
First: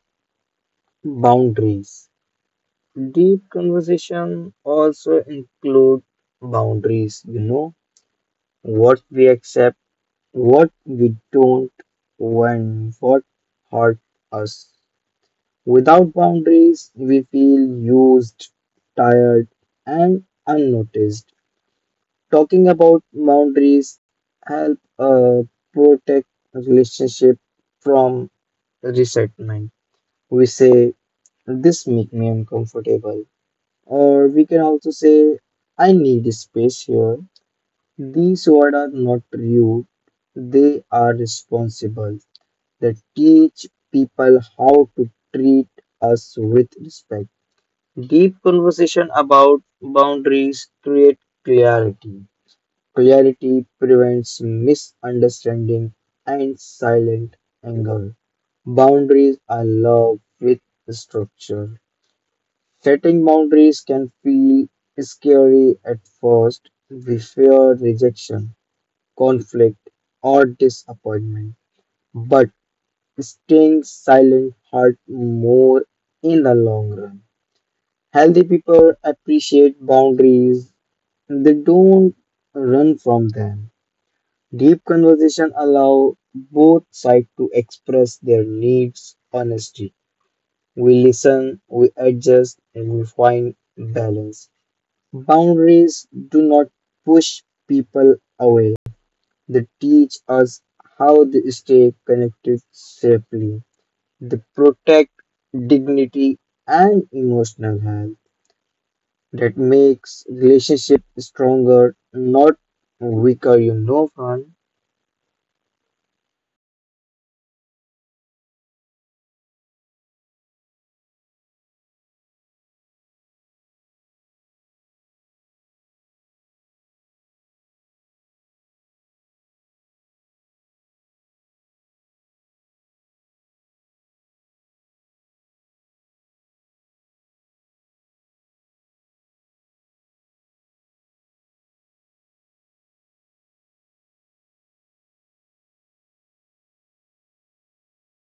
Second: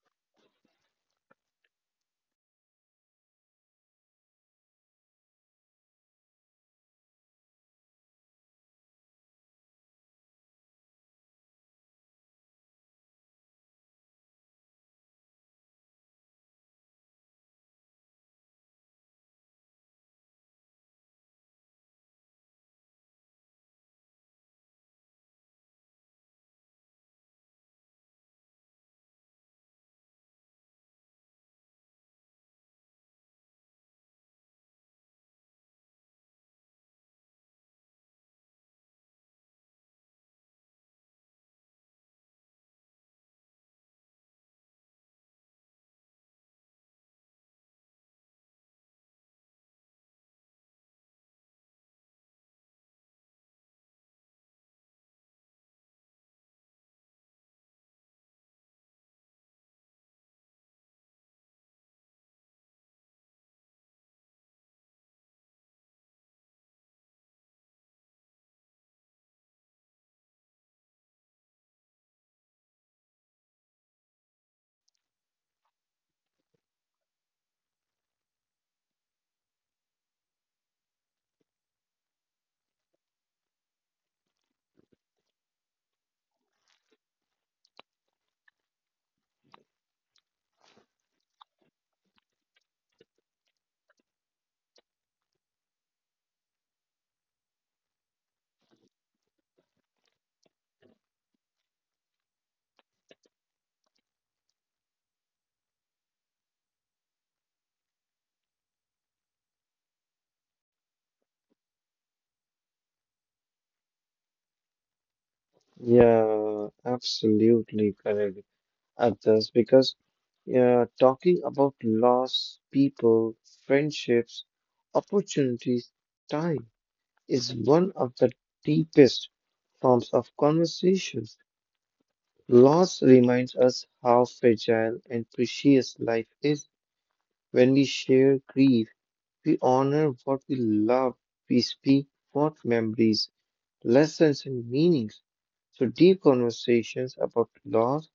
[SPEAKER 2] boundaries. Deep conversation also include boundaries, you know, what we accept, what we don't, when what hurt us. Without boundaries, we feel used, tired, and unnoticed. Talking about boundaries help uh, protect relationship from resentment. We say this make me uncomfortable, or we can also say I need space here. These words are not rude; they are responsible. They teach people how to treat us with respect. Deep conversation about boundaries create clarity. Clarity prevents misunderstanding and silent anger. Boundaries are love with structure. Setting boundaries can feel scary at first. We fear rejection, conflict, or disappointment. But staying silent hurts more in the long run. Healthy people appreciate boundaries, they don't run from them. Deep conversation allow both sides to express their needs honestly. We listen, we adjust, and we find balance. Boundaries do not push people away. They teach us how to stay connected safely. They protect dignity and emotional health. That makes relationship stronger, not weaker, you know, Fran.
[SPEAKER 1] Yeah, absolutely correct. Others, because yeah, talking about loss, people, friendships, opportunities, time is one of the deepest forms of conversations. Loss reminds us how fragile and precious life is. When we share grief, we honor what we love, we speak what memories, lessons, and meanings. So, deep conversations about loss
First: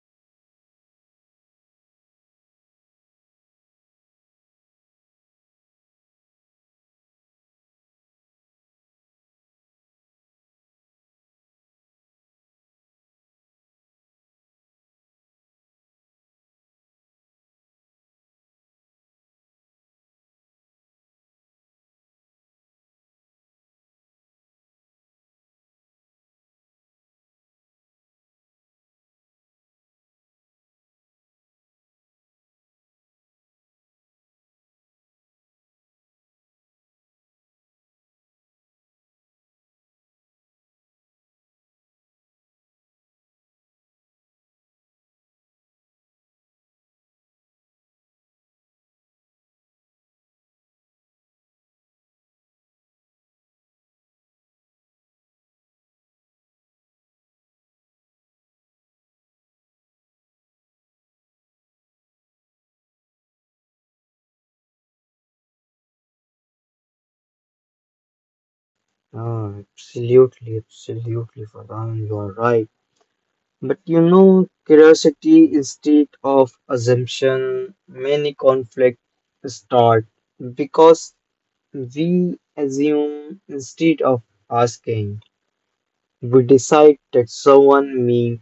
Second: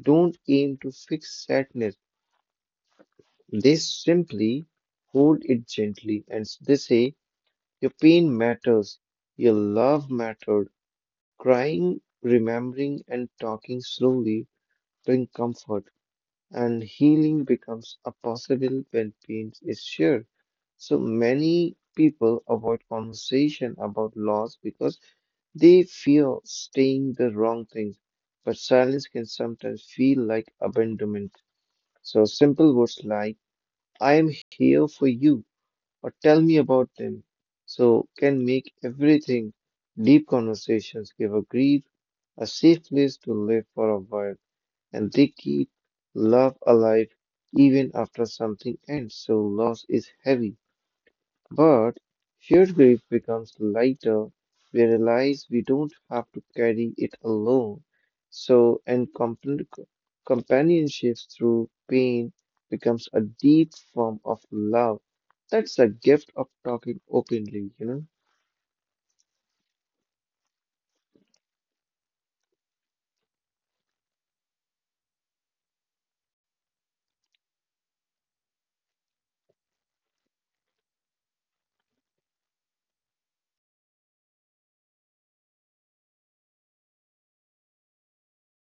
[SPEAKER 1] don't aim to fix sadness, they simply hold it gently and they say, your pain matters, your love mattered. Crying, remembering, and talking slowly bring comfort, and healing becomes a possible when pain is shared. So many people avoid conversation about loss because they fear saying the wrong things, but silence can sometimes feel like abandonment. So simple words like I am here for you or tell me about them so can make everything. Deep conversations give a grief a safe place to live for a while, and they keep love alive even after something ends. So loss is heavy, but shared grief becomes lighter. We realize we don't have to carry it alone. So, and compan- companionship through pain becomes a deep form of love. That's the gift of talking openly, you know?
[SPEAKER 2] Oh, absolutely, absolutely, Farhan, you're right. But you know, curiosity instead of assumption, many conflicts start because we assume instead of asking. We decide that someone means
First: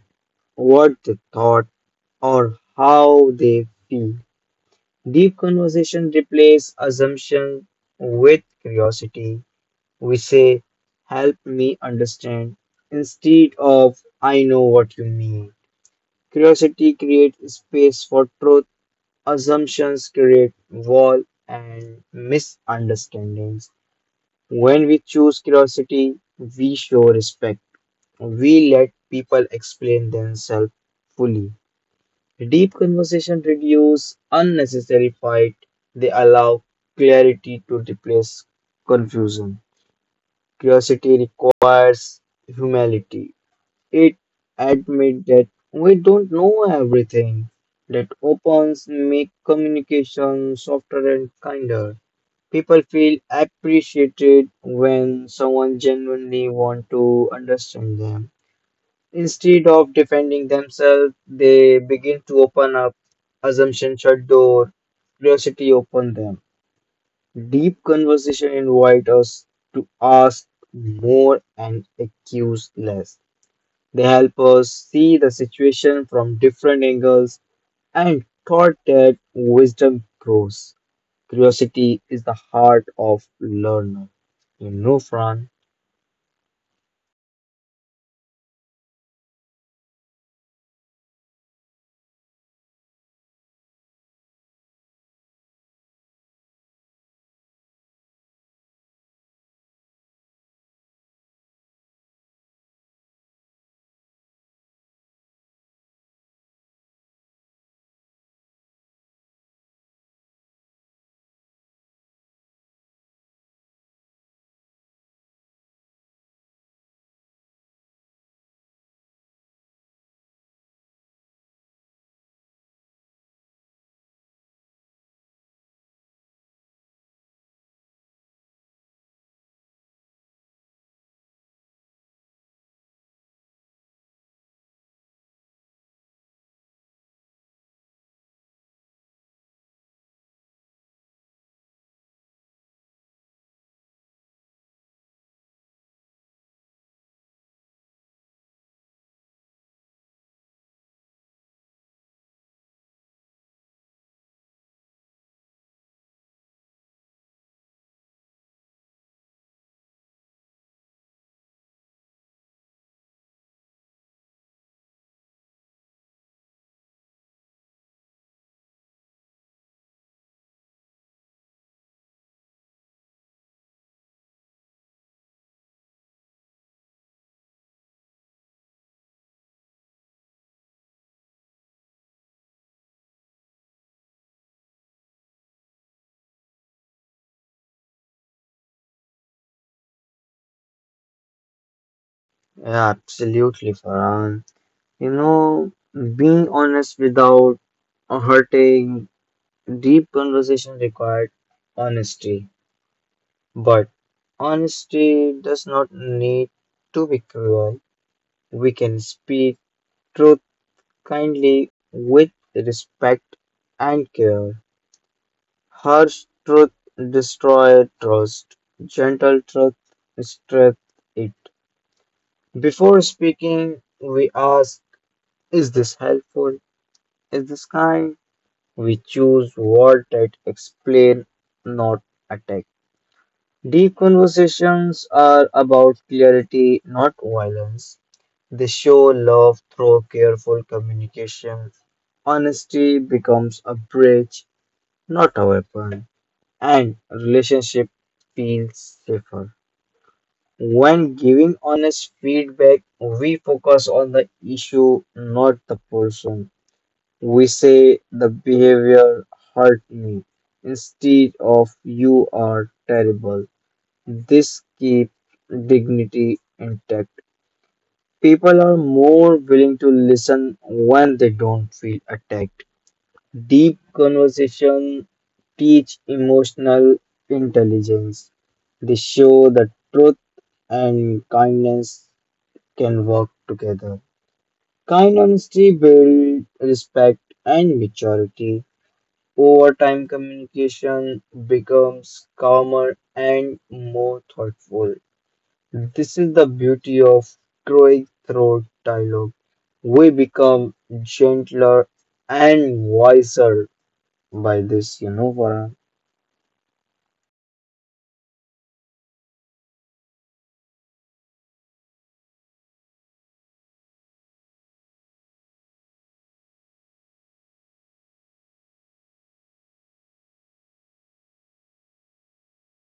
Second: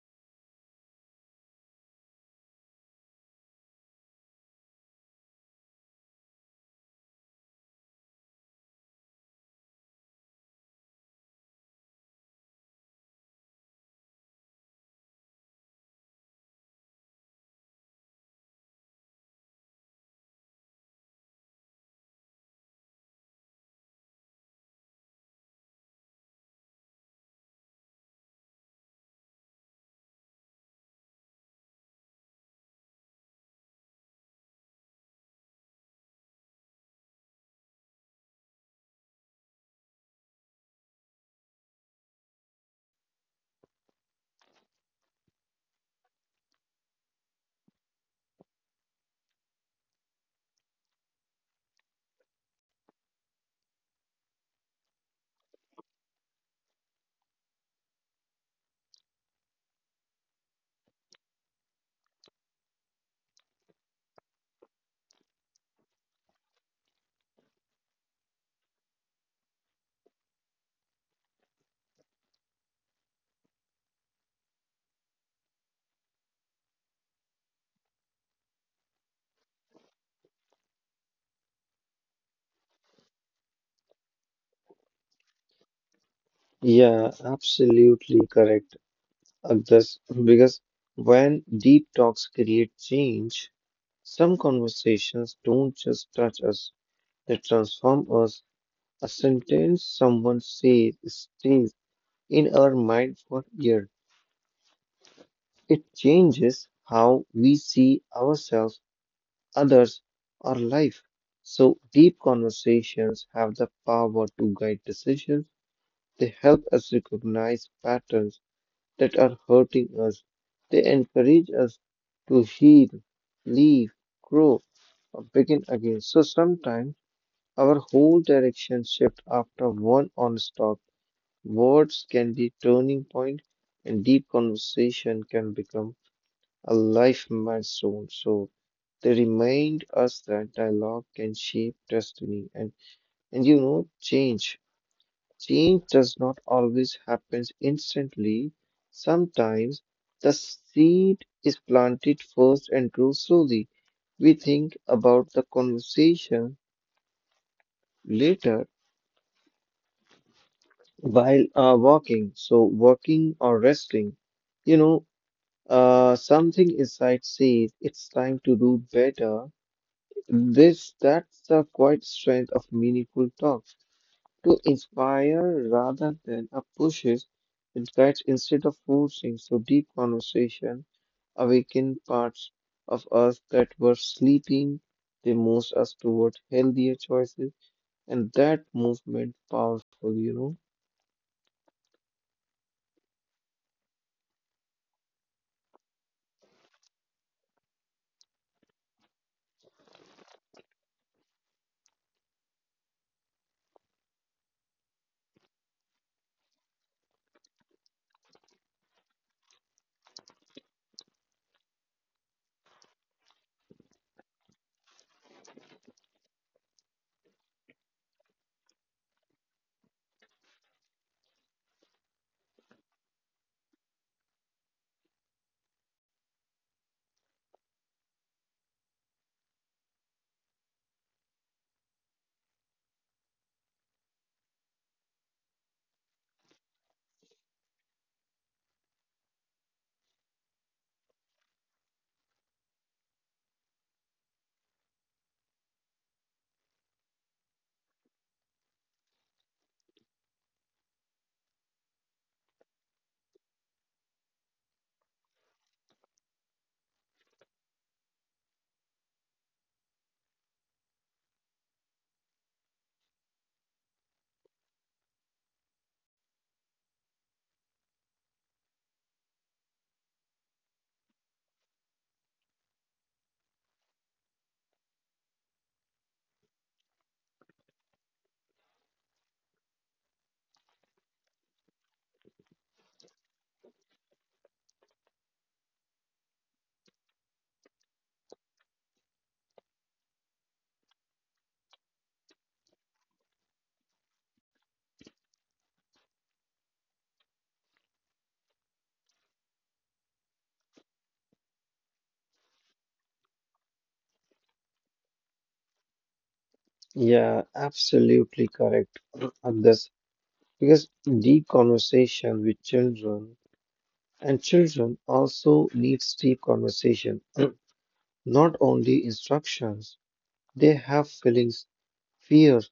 [SPEAKER 2] what they thought or how they feel. Deep conversation replace assumption with curiosity. We say, help me understand, instead of, I know what you mean. Curiosity creates space for truth, assumptions create wall and misunderstandings. When we choose curiosity, we show respect. We let people explain themselves fully. Deep conversation reduce unnecessary fight. They allow clarity to replace confusion. Curiosity requires humility. It admits that we don't know everything. That opens make communication softer and kinder. People feel appreciated when someone genuinely wants to understand them. Instead of defending themselves, they begin to open up. Assumption shut door. Curiosity open them. Deep conversation invite us to ask more and accuse less. They help us see the situation from different angles and thought that wisdom grows. Curiosity is the heart of learner. You know, Fran?
[SPEAKER 1] Yeah, absolutely correct, Agdas, because when deep talks create change, some conversations don't just touch us, they transform us. A sentence someone says stays in our mind for years. It changes how we see ourselves, others, or life. So, deep conversations have the power to guide decisions. They help us recognize patterns that are hurting us. They encourage us to heal, leave, grow, or begin again. So, sometimes our whole direction shift after one onslaught. Words can be turning point, and deep conversation can become a life milestone. So they remind us that dialogue can shape destiny and, and you know change. Change does not always happen instantly. Sometimes the seed is planted first and grows slowly. We think about the conversation later while uh, walking, so working or resting, you know, uh, something inside says it's time to do better. This that's the quiet strength of meaningful talk to inspire rather than a pushes and guides instead of forcing. So deep conversation awaken parts of us that were sleeping. They moves us toward healthier choices, and that movement powerful, you know.
[SPEAKER 2] Yeah, absolutely, Fran. You know, being honest without hurting, deep conversation required honesty. But honesty does not need to be cruel. We can speak truth kindly with respect and care. Harsh truth destroys trust. Gentle truth strengthens it. Before speaking, we ask, is this helpful? Is this kind? We choose words that explain, not attack. Deep conversations are about clarity, not violence. They show love through careful communication. Honesty becomes a bridge, not a weapon, and relationship feels safer. When giving honest feedback, we focus on the issue, not the person. We say the behavior hurt me instead of you are terrible. This keeps dignity intact. People are more willing to listen when they don't feel attacked. Deep conversation teach emotional intelligence. They show that truth and kindness can work together. Kind honesty builds respect and maturity. Over time, communication becomes calmer and more thoughtful. This is the beauty of growing through dialogue. We become gentler and wiser by this, you know, Farhan.
[SPEAKER 1] Yeah, absolutely correct on this because deep conversation with children, and children also needs deep conversation, not only instructions. They have feelings, fears,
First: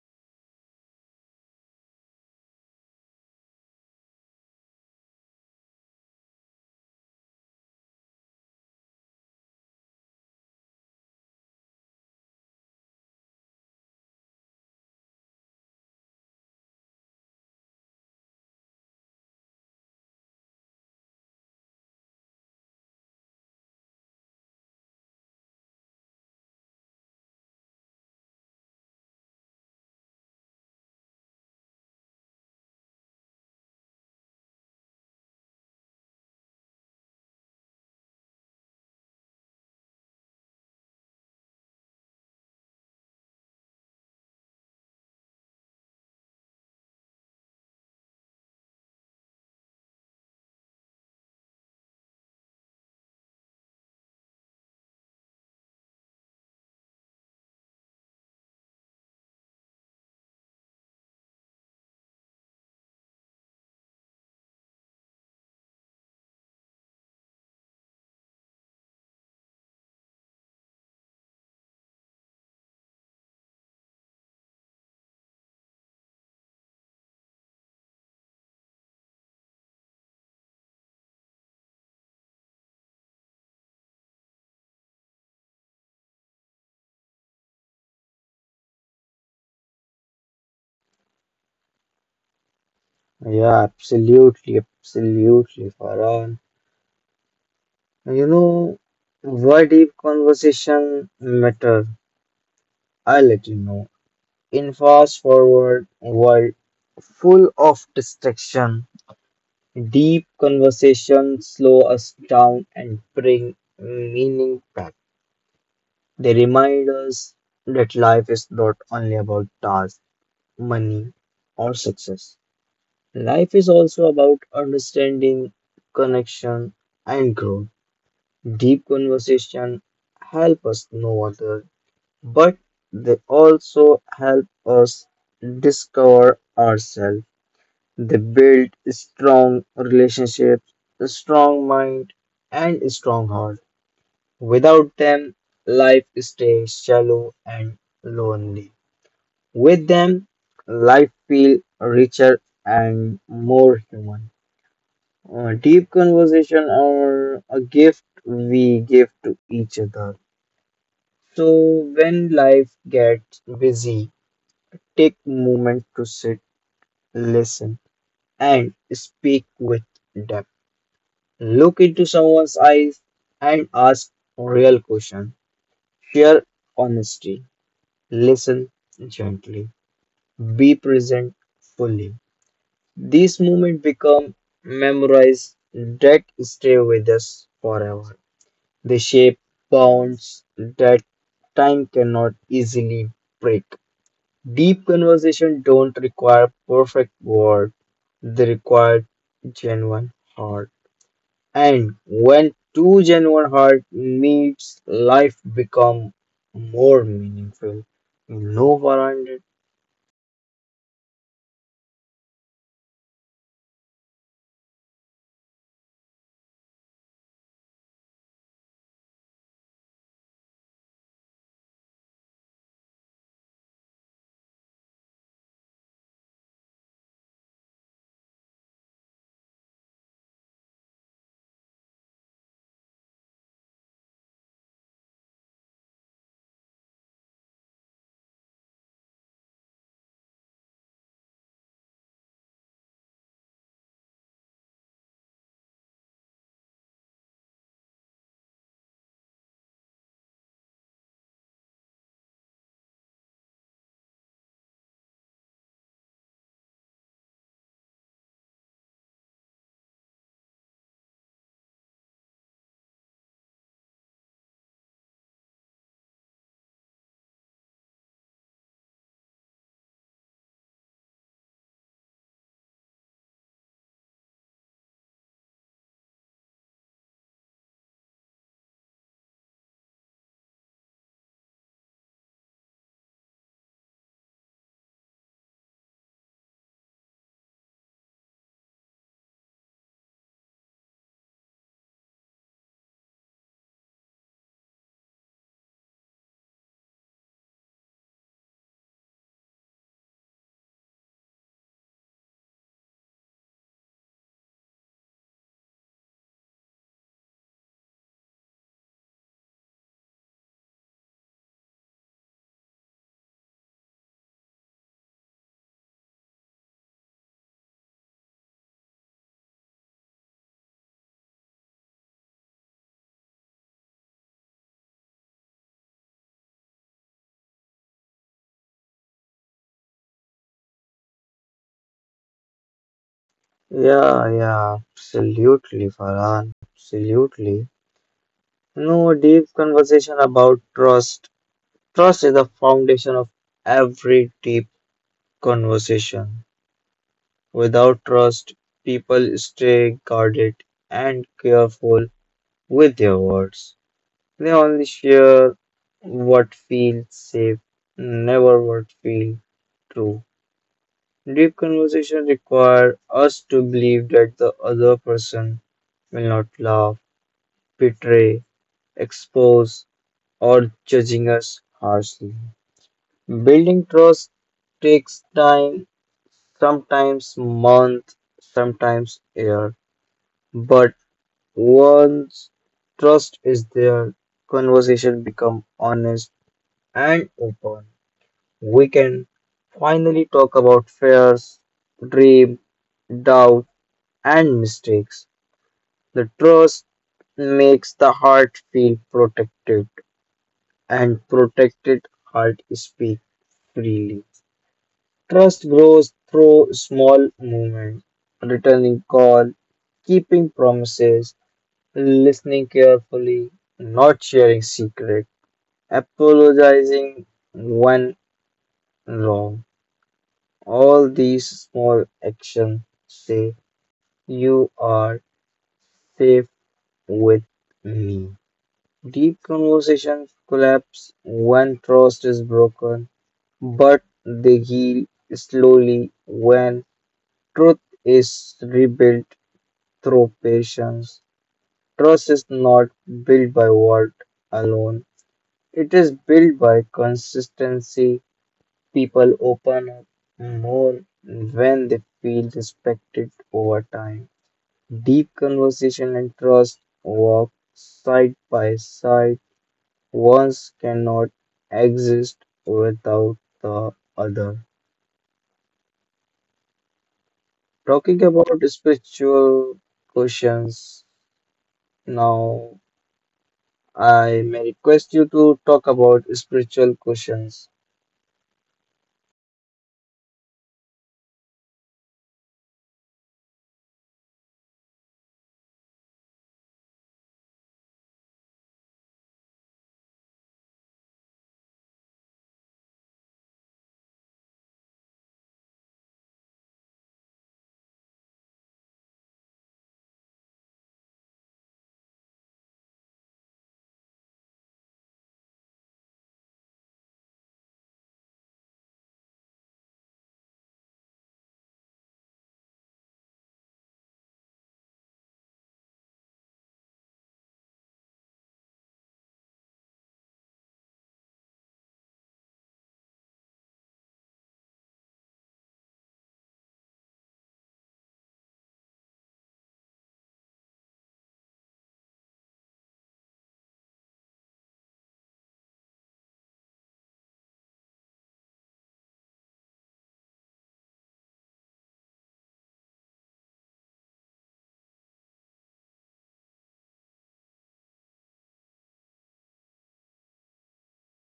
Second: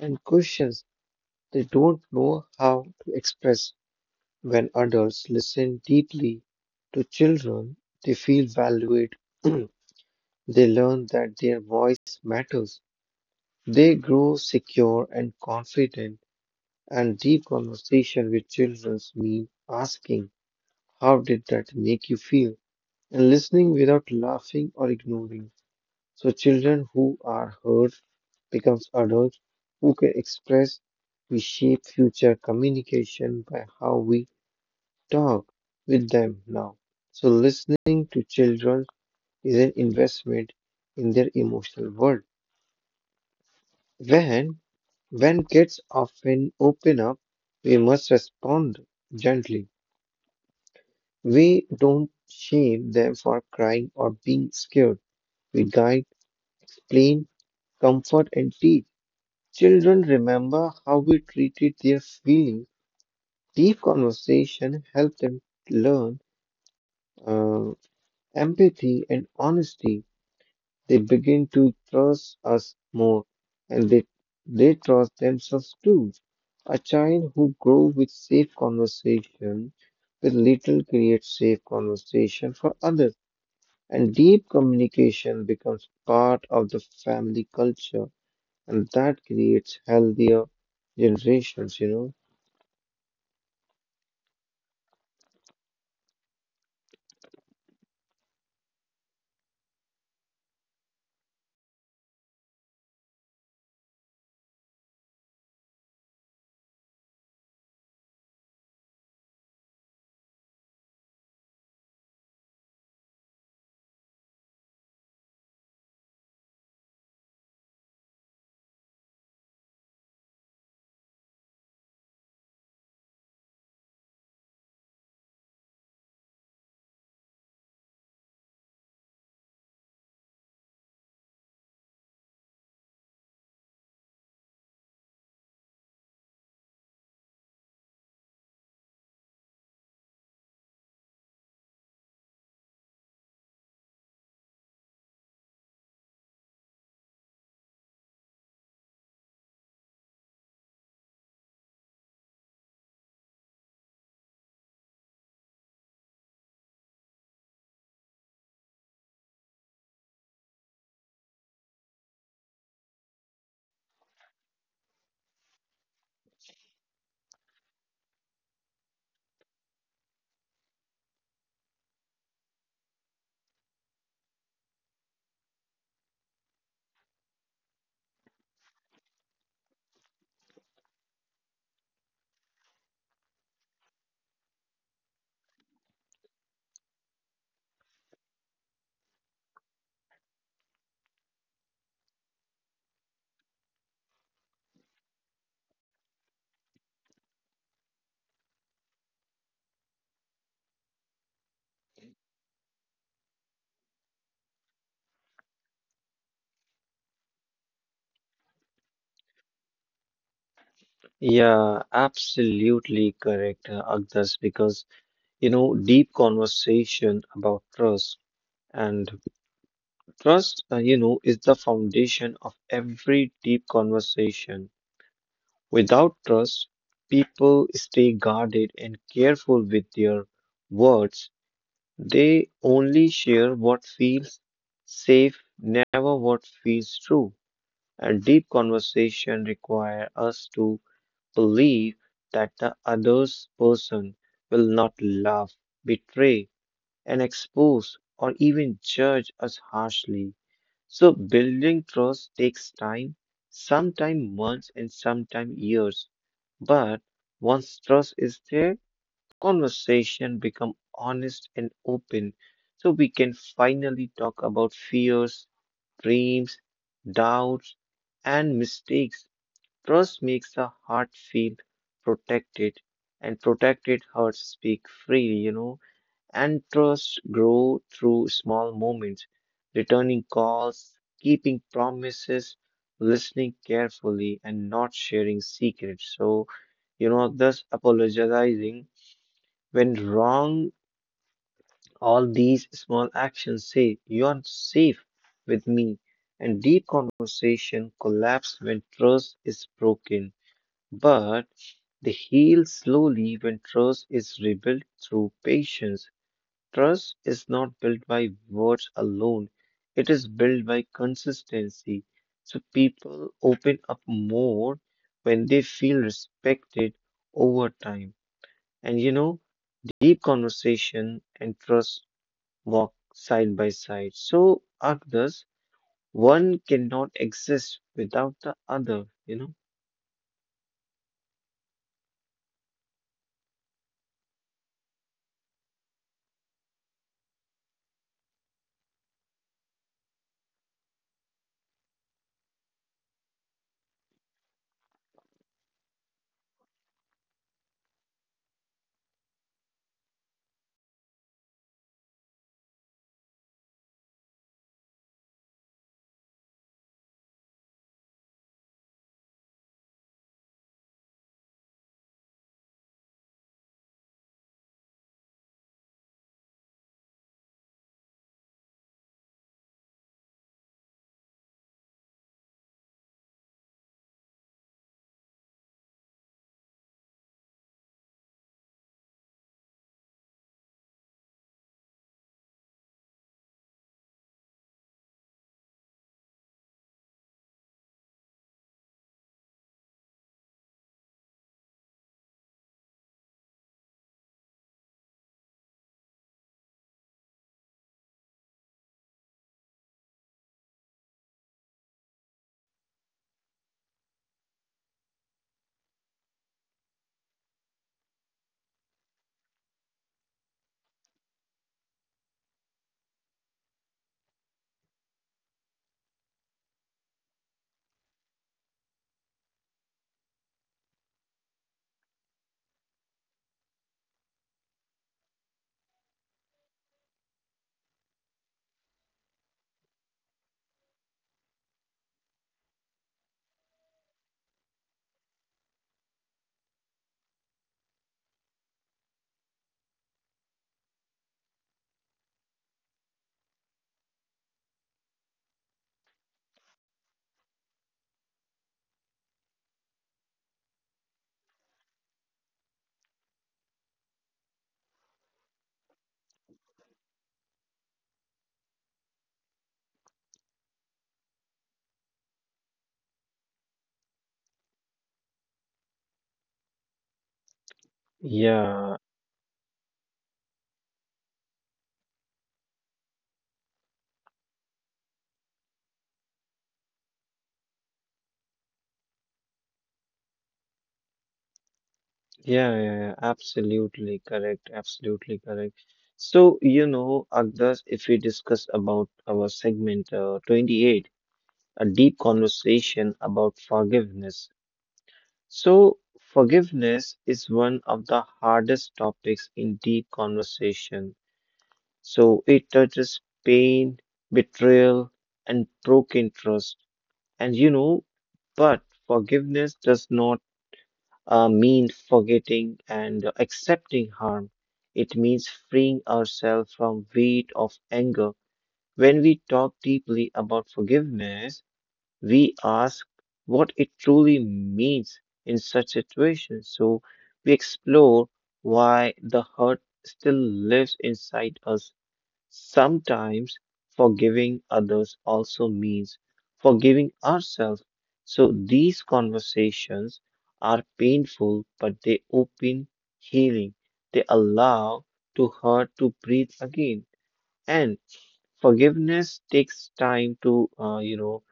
[SPEAKER 1] and questions they don't know how to express. When adults listen deeply to children, they feel valued. They learn that their voice matters. They grow secure and confident, and deep conversation with children mean asking, how did that make you feel, and listening without laughing or ignoring. So, children who are heard becomes adults who can express. We shape future communication by how we talk with them now. So, listening to children is an investment in their emotional world. When when kids often open up, we must respond gently. We don't shame them for crying or being scared. We guide, explain, comfort, and teach. Children remember how we treated their feelings. Deep conversation helps them learn uh, empathy and honesty. They begin to trust us more, and they they trust themselves too. A child who grows with safe conversation with little creates safe conversation for others. And deep communication becomes part of the family culture, and that creates healthier generations, you know.
[SPEAKER 2] Yeah, absolutely, absolutely, Farhan. You know, why deep conversation matter? I let you know. In fast forward world full of distraction, deep conversation slow us down and bring meaning back. They remind us that life is not only about tasks, money, or success. Life is also about understanding, connection, and growth. Deep conversation help us know others, but they also help us discover ourselves. They build strong relationships, a strong mind, and a strong heart. Without them, life stays shallow and lonely. With them, life feels richer and more human. Uh, deep conversation are a gift we give to each other. So when life gets busy, take moment to sit, listen, and speak with depth. Look into someone's eyes and ask real questions. Share honesty. Listen gently. Be present fully. These moments become memories that stay with us forever. They shape bonds that time cannot easily break. Deep conversation don't require perfect words; they require genuine heart. And when two genuine heart meets, life become more meaningful. You know, Farhan?
[SPEAKER 1] Yeah, absolutely correct, uh, Agdas, because you know, deep conversation about trust, and trust, uh, you know, is the foundation of every deep conversation. Without trust, people stay guarded and careful with their words. They only share what feels safe, never what feels true. And deep conversation require us to believe that the other's person will not laugh, betray, and expose or even judge us harshly. So building trust takes time, sometimes months and sometimes years. But once trust is there, conversation become honest and open, so we can finally talk about fears, dreams, doubts, and mistakes. Trust makes the heart feel protected, and protected hearts speak freely, you know, and trust grow through small moments, returning calls, keeping promises, listening carefully, and not sharing secrets. So, you know, thus apologizing when wrong, all these small actions say, you are safe with me, and deep conversation collapse when trust is broken. But they heal slowly when trust is rebuilt through patience. Trust is not built by words alone, it is built by consistency. So people open up more when they feel respected over time. And you know, deep conversation and trust walk side by side. So, Agnes, one cannot exist without the other, you know?
[SPEAKER 2] Yeah, yeah, absolutely, Farhan. Absolutely. No deep conversation about trust. Trust is the foundation of every deep conversation. Without trust, people stay guarded and careful with their words. They only share what feels safe, never what feels true. Deep conversation require us to believe that the other person will not laugh, betray, expose, or judging us harshly. Building trust takes time, sometimes months, sometimes year. But once trust is there, conversation become honest and open. We can finally talk about fears, dream, doubt, and mistakes. The trust makes the heart feel protected, and protected heart speak freely. Trust grows through small movements, returning call, keeping promises, listening carefully, not sharing secrets, apologizing when wrong. All these small actions say you are safe with me. Deep conversations collapse when trust is broken, but they heal slowly when truth is rebuilt through patience. Trust is not built by word alone, it is built by consistency. People open up more when they feel respected over time. Deep conversation and trust walk side by side. One cannot exist without the other. Talking about
[SPEAKER 1] Yeah,
[SPEAKER 2] spiritual questions, now I may request you to talk about spiritual questions.
[SPEAKER 1] yeah, yeah, yeah, absolutely correct, absolutely correct. So, you know, Agdas, if we discuss about our segment uh, twenty-eight, a deep conversation about forgiveness. So, forgiveness is one of the hardest topics in deep conversation. So it touches pain, betrayal, and broken trust. And you know, but forgiveness does not uh, mean forgetting and accepting harm. It means freeing ourselves from weight of anger. When we talk deeply about forgiveness, we ask what it truly means in such situations. So we explore why the hurt still lives inside us. Sometimes forgiving others also means forgiving ourselves. So these conversations are painful, but they open healing. They allow to hurt to breathe again. And forgiveness takes time to, uh, you know,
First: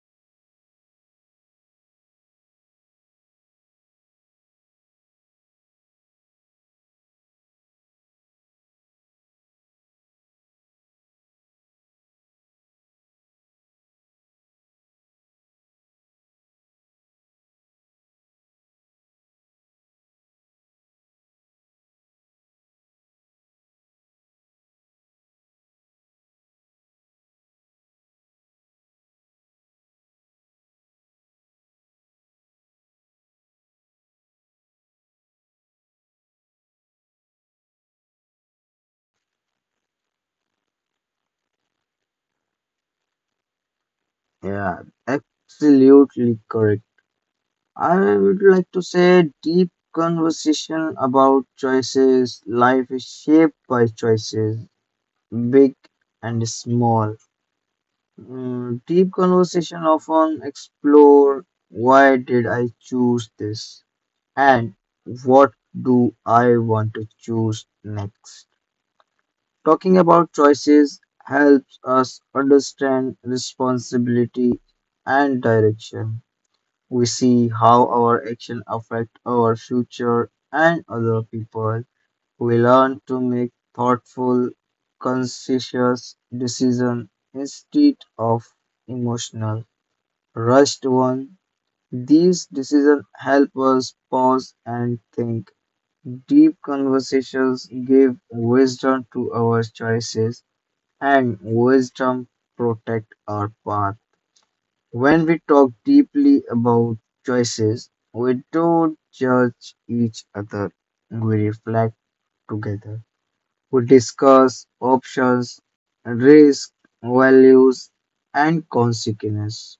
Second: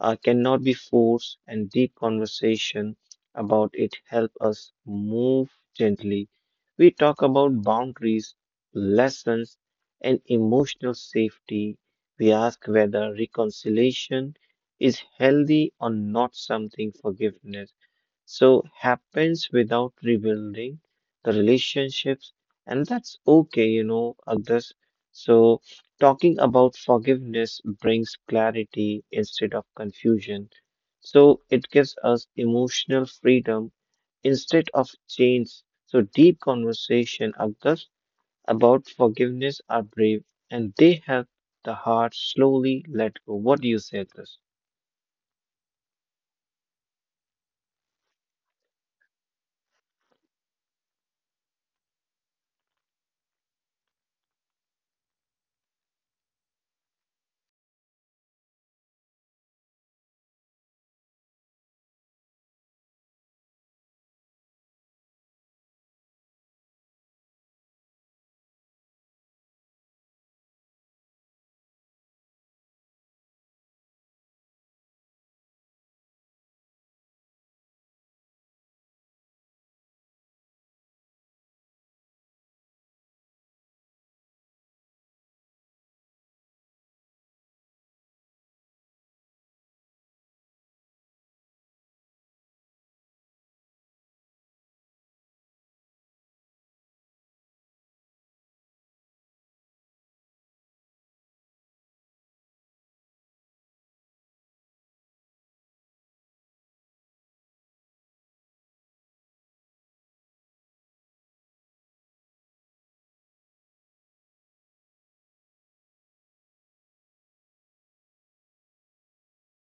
[SPEAKER 1] uh, cannot be forced, and deep conversation about it help us move gently. We talk about boundaries, lessons, and emotional safety. We ask whether reconciliation is healthy or not. Something forgiveness so happens without rebuilding the relationships, and that's okay, you know, others. So talking about forgiveness brings clarity instead of confusion, so it gives us emotional freedom instead of chains. So deep conversation others about forgiveness are brave, and they help the heart slowly let go. What do you say this?
[SPEAKER 2] Yeah, absolutely correct. I would like to say deep conversation about choices. Life is shaped by choices, big and small. Mm, deep conversation often explore why did I choose this and what do I want to choose next. Talking about choices helps us understand responsibility and direction. We see how our actions affect our future and other people. We learn to make thoughtful, conscientious decisions instead of emotional, rushed ones. These decisions help us pause and think. Deep conversations give wisdom to our choices and wisdom protect our path. When we talk deeply about choices, we don't judge each other. We reflect together. We discuss options, risk, values, and consequences.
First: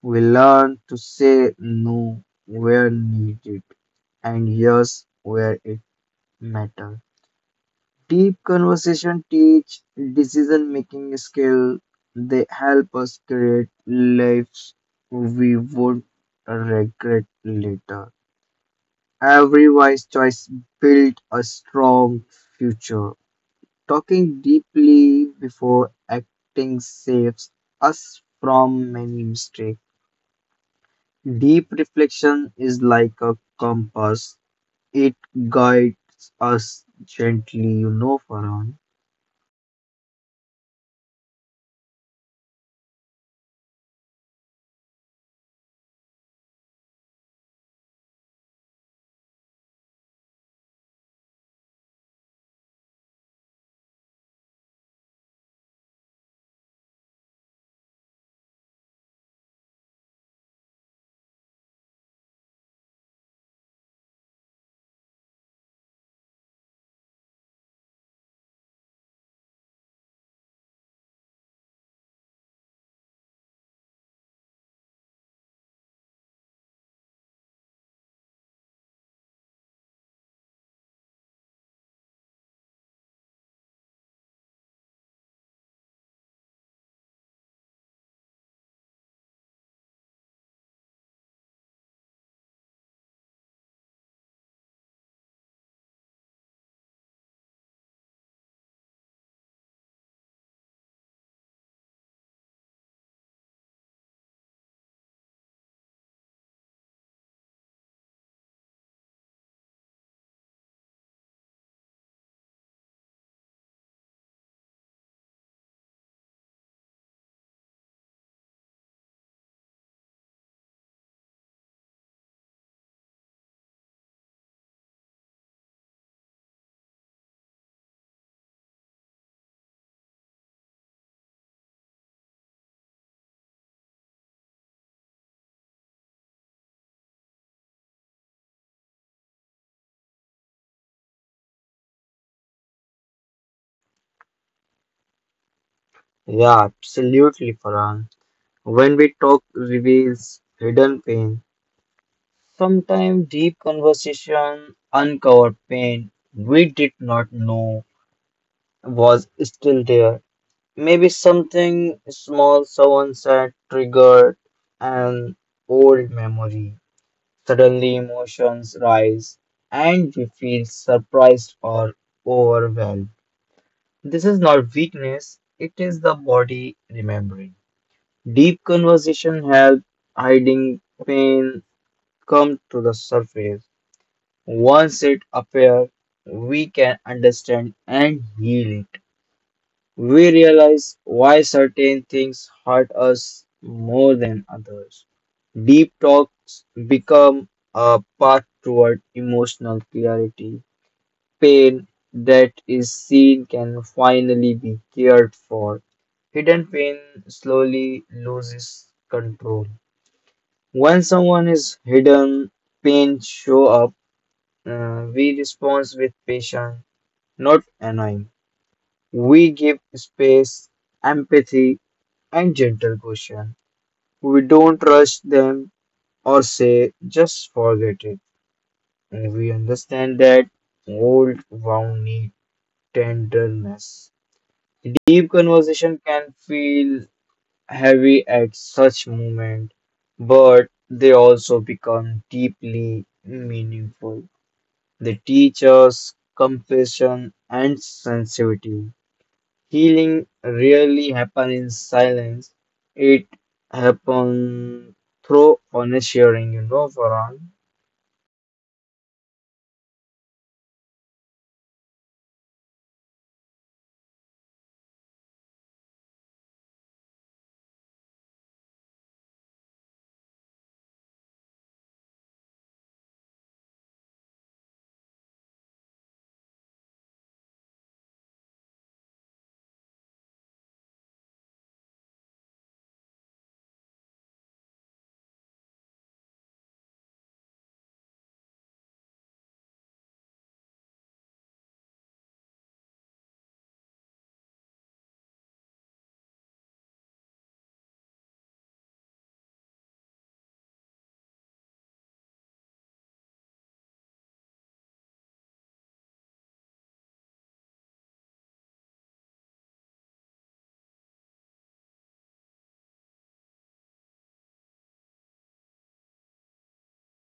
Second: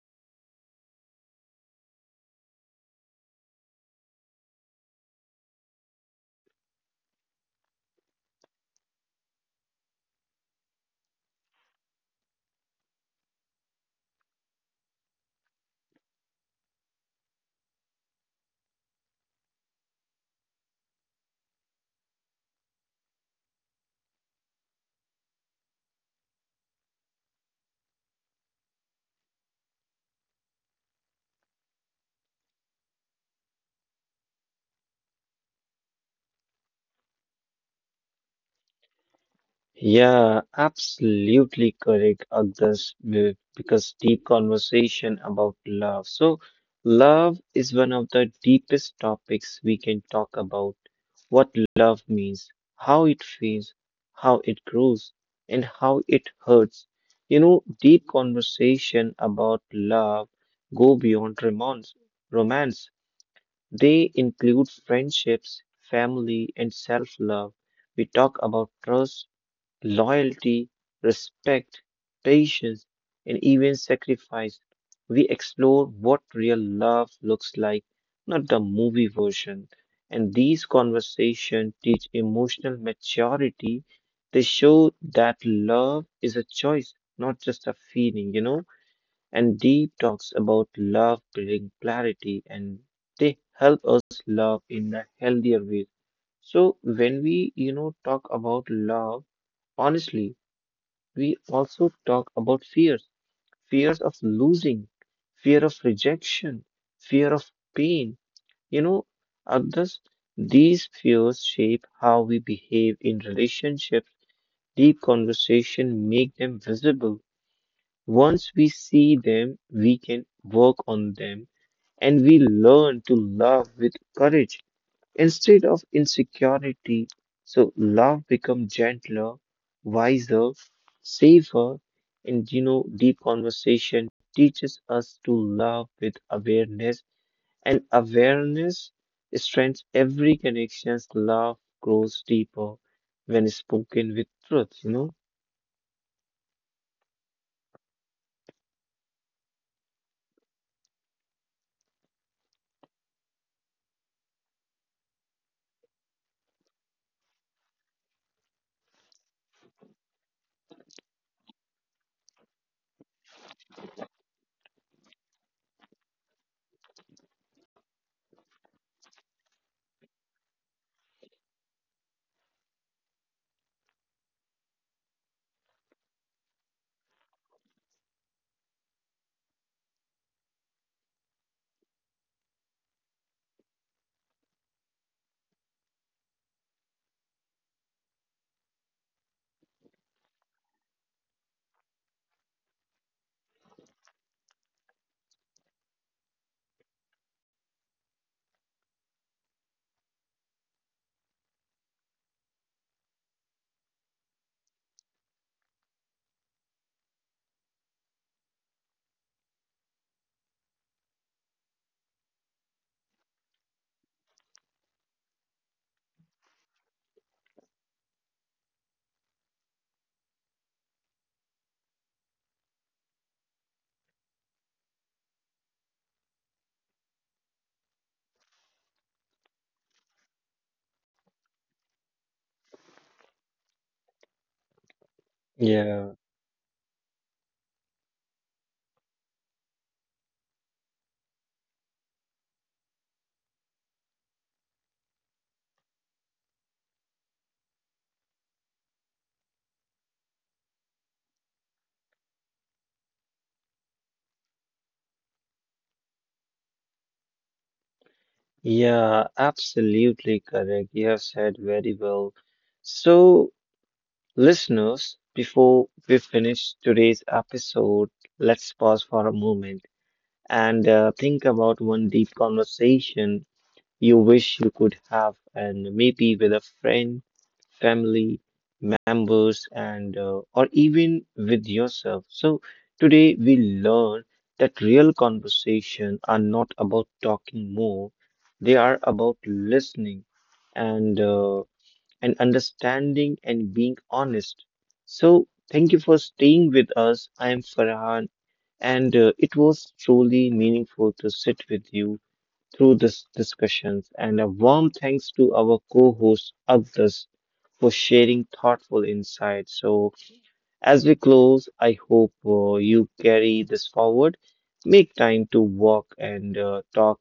[SPEAKER 2] We learn to say no where needed and yes where it matters. Deep conversation teach decision making skill. They help us create lives we would regret later. Every wise choice build a strong future. Talking deeply before acting saves us from many mistakes. Deep reflection is like a compass. It guides us gently, you know, Farhan.
[SPEAKER 1] Yeah, absolutely correct, Agdas, be- because deep conversation about love. So, love is one of the deepest topics we can talk about. What love means, how it feels, how it grows, and how it hurts. You know, deep conversation about love go beyond romance. Romance. They include friendships, family, and self-love. We talk about trust, loyalty, respect, patience, and even sacrifice. We explore what real love looks like, not the movie version. And these conversations teach emotional maturity. They show that love is a choice, not just a feeling, you know. And deep talks about love bring clarity, and they help us love in a healthier way. So when we, you know, talk about love honestly, we also talk about fears, fears of losing, fear of rejection, fear of pain. You know, others, these fears shape how we behave in relationships. Deep conversation make them visible. Once we see them, we can work on them and we learn to love with courage instead of insecurity. So love become gentler, wiser, safer, and you know, deep conversation teaches us to love with awareness, and awareness strengthens every connections. Love grows deeper when spoken with truth, you know.
[SPEAKER 2] Yeah, absolutely, Farhan. When we talk reveals hidden pain, sometimes deep conversation uncover pain we did not know was still there. Maybe something small someone said triggered an old memory. Suddenly emotions rise and we feel surprised or overwhelmed. This is not weakness, it is the body remembering. Deep conversation help hiding pain come to the surface. Once it appears, we can understand and heal it. We realize why certain things hurt us more than others. Deep talks become a path toward emotional clarity. Pain that is seen can finally be cared for. Hidden pain slowly loses control. When someone is hidden, pain show up. Uh, we respond with patience, not annoying. We give space, empathy, and gentle question. We don't rush them or say just forget it. We understand that old wound need tenderness. Deep conversation
[SPEAKER 1] Yeah,
[SPEAKER 2] can feel heavy at such moment, but they also become deeply meaningful. They teach us compassion and sensitivity. Healing rarely happens in silence. It happens through honest sharing, you know, Farhan.
[SPEAKER 1] yeah, absolutely correct. You have said very well. So, listeners, before we finish today's episode, let's pause for a moment and uh, think about one deep conversation you wish you could have, and maybe with a friend, family members, and uh, or even with yourself. So today we learn that real conversations are not about talking more; they are about listening and. Uh, and understanding and being honest. So, thank you for staying with us. I am Farhan, and uh, it was truly meaningful to sit with you through this discussions. And a warm thanks to our co-host Abdas for sharing thoughtful insights. So, as we close, I hope uh, you carry this forward. Make time to walk and uh, talk.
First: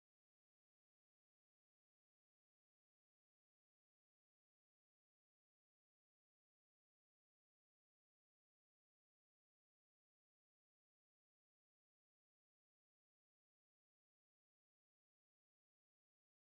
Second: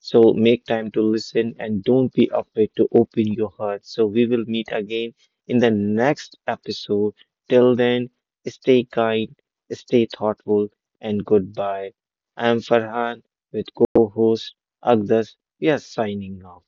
[SPEAKER 1] So make time to listen and don't be afraid to open your heart. So we will meet again in the next episode. Till then, stay kind, stay thoughtful, and goodbye. I am Farhan with co-host Agdas. We are signing off.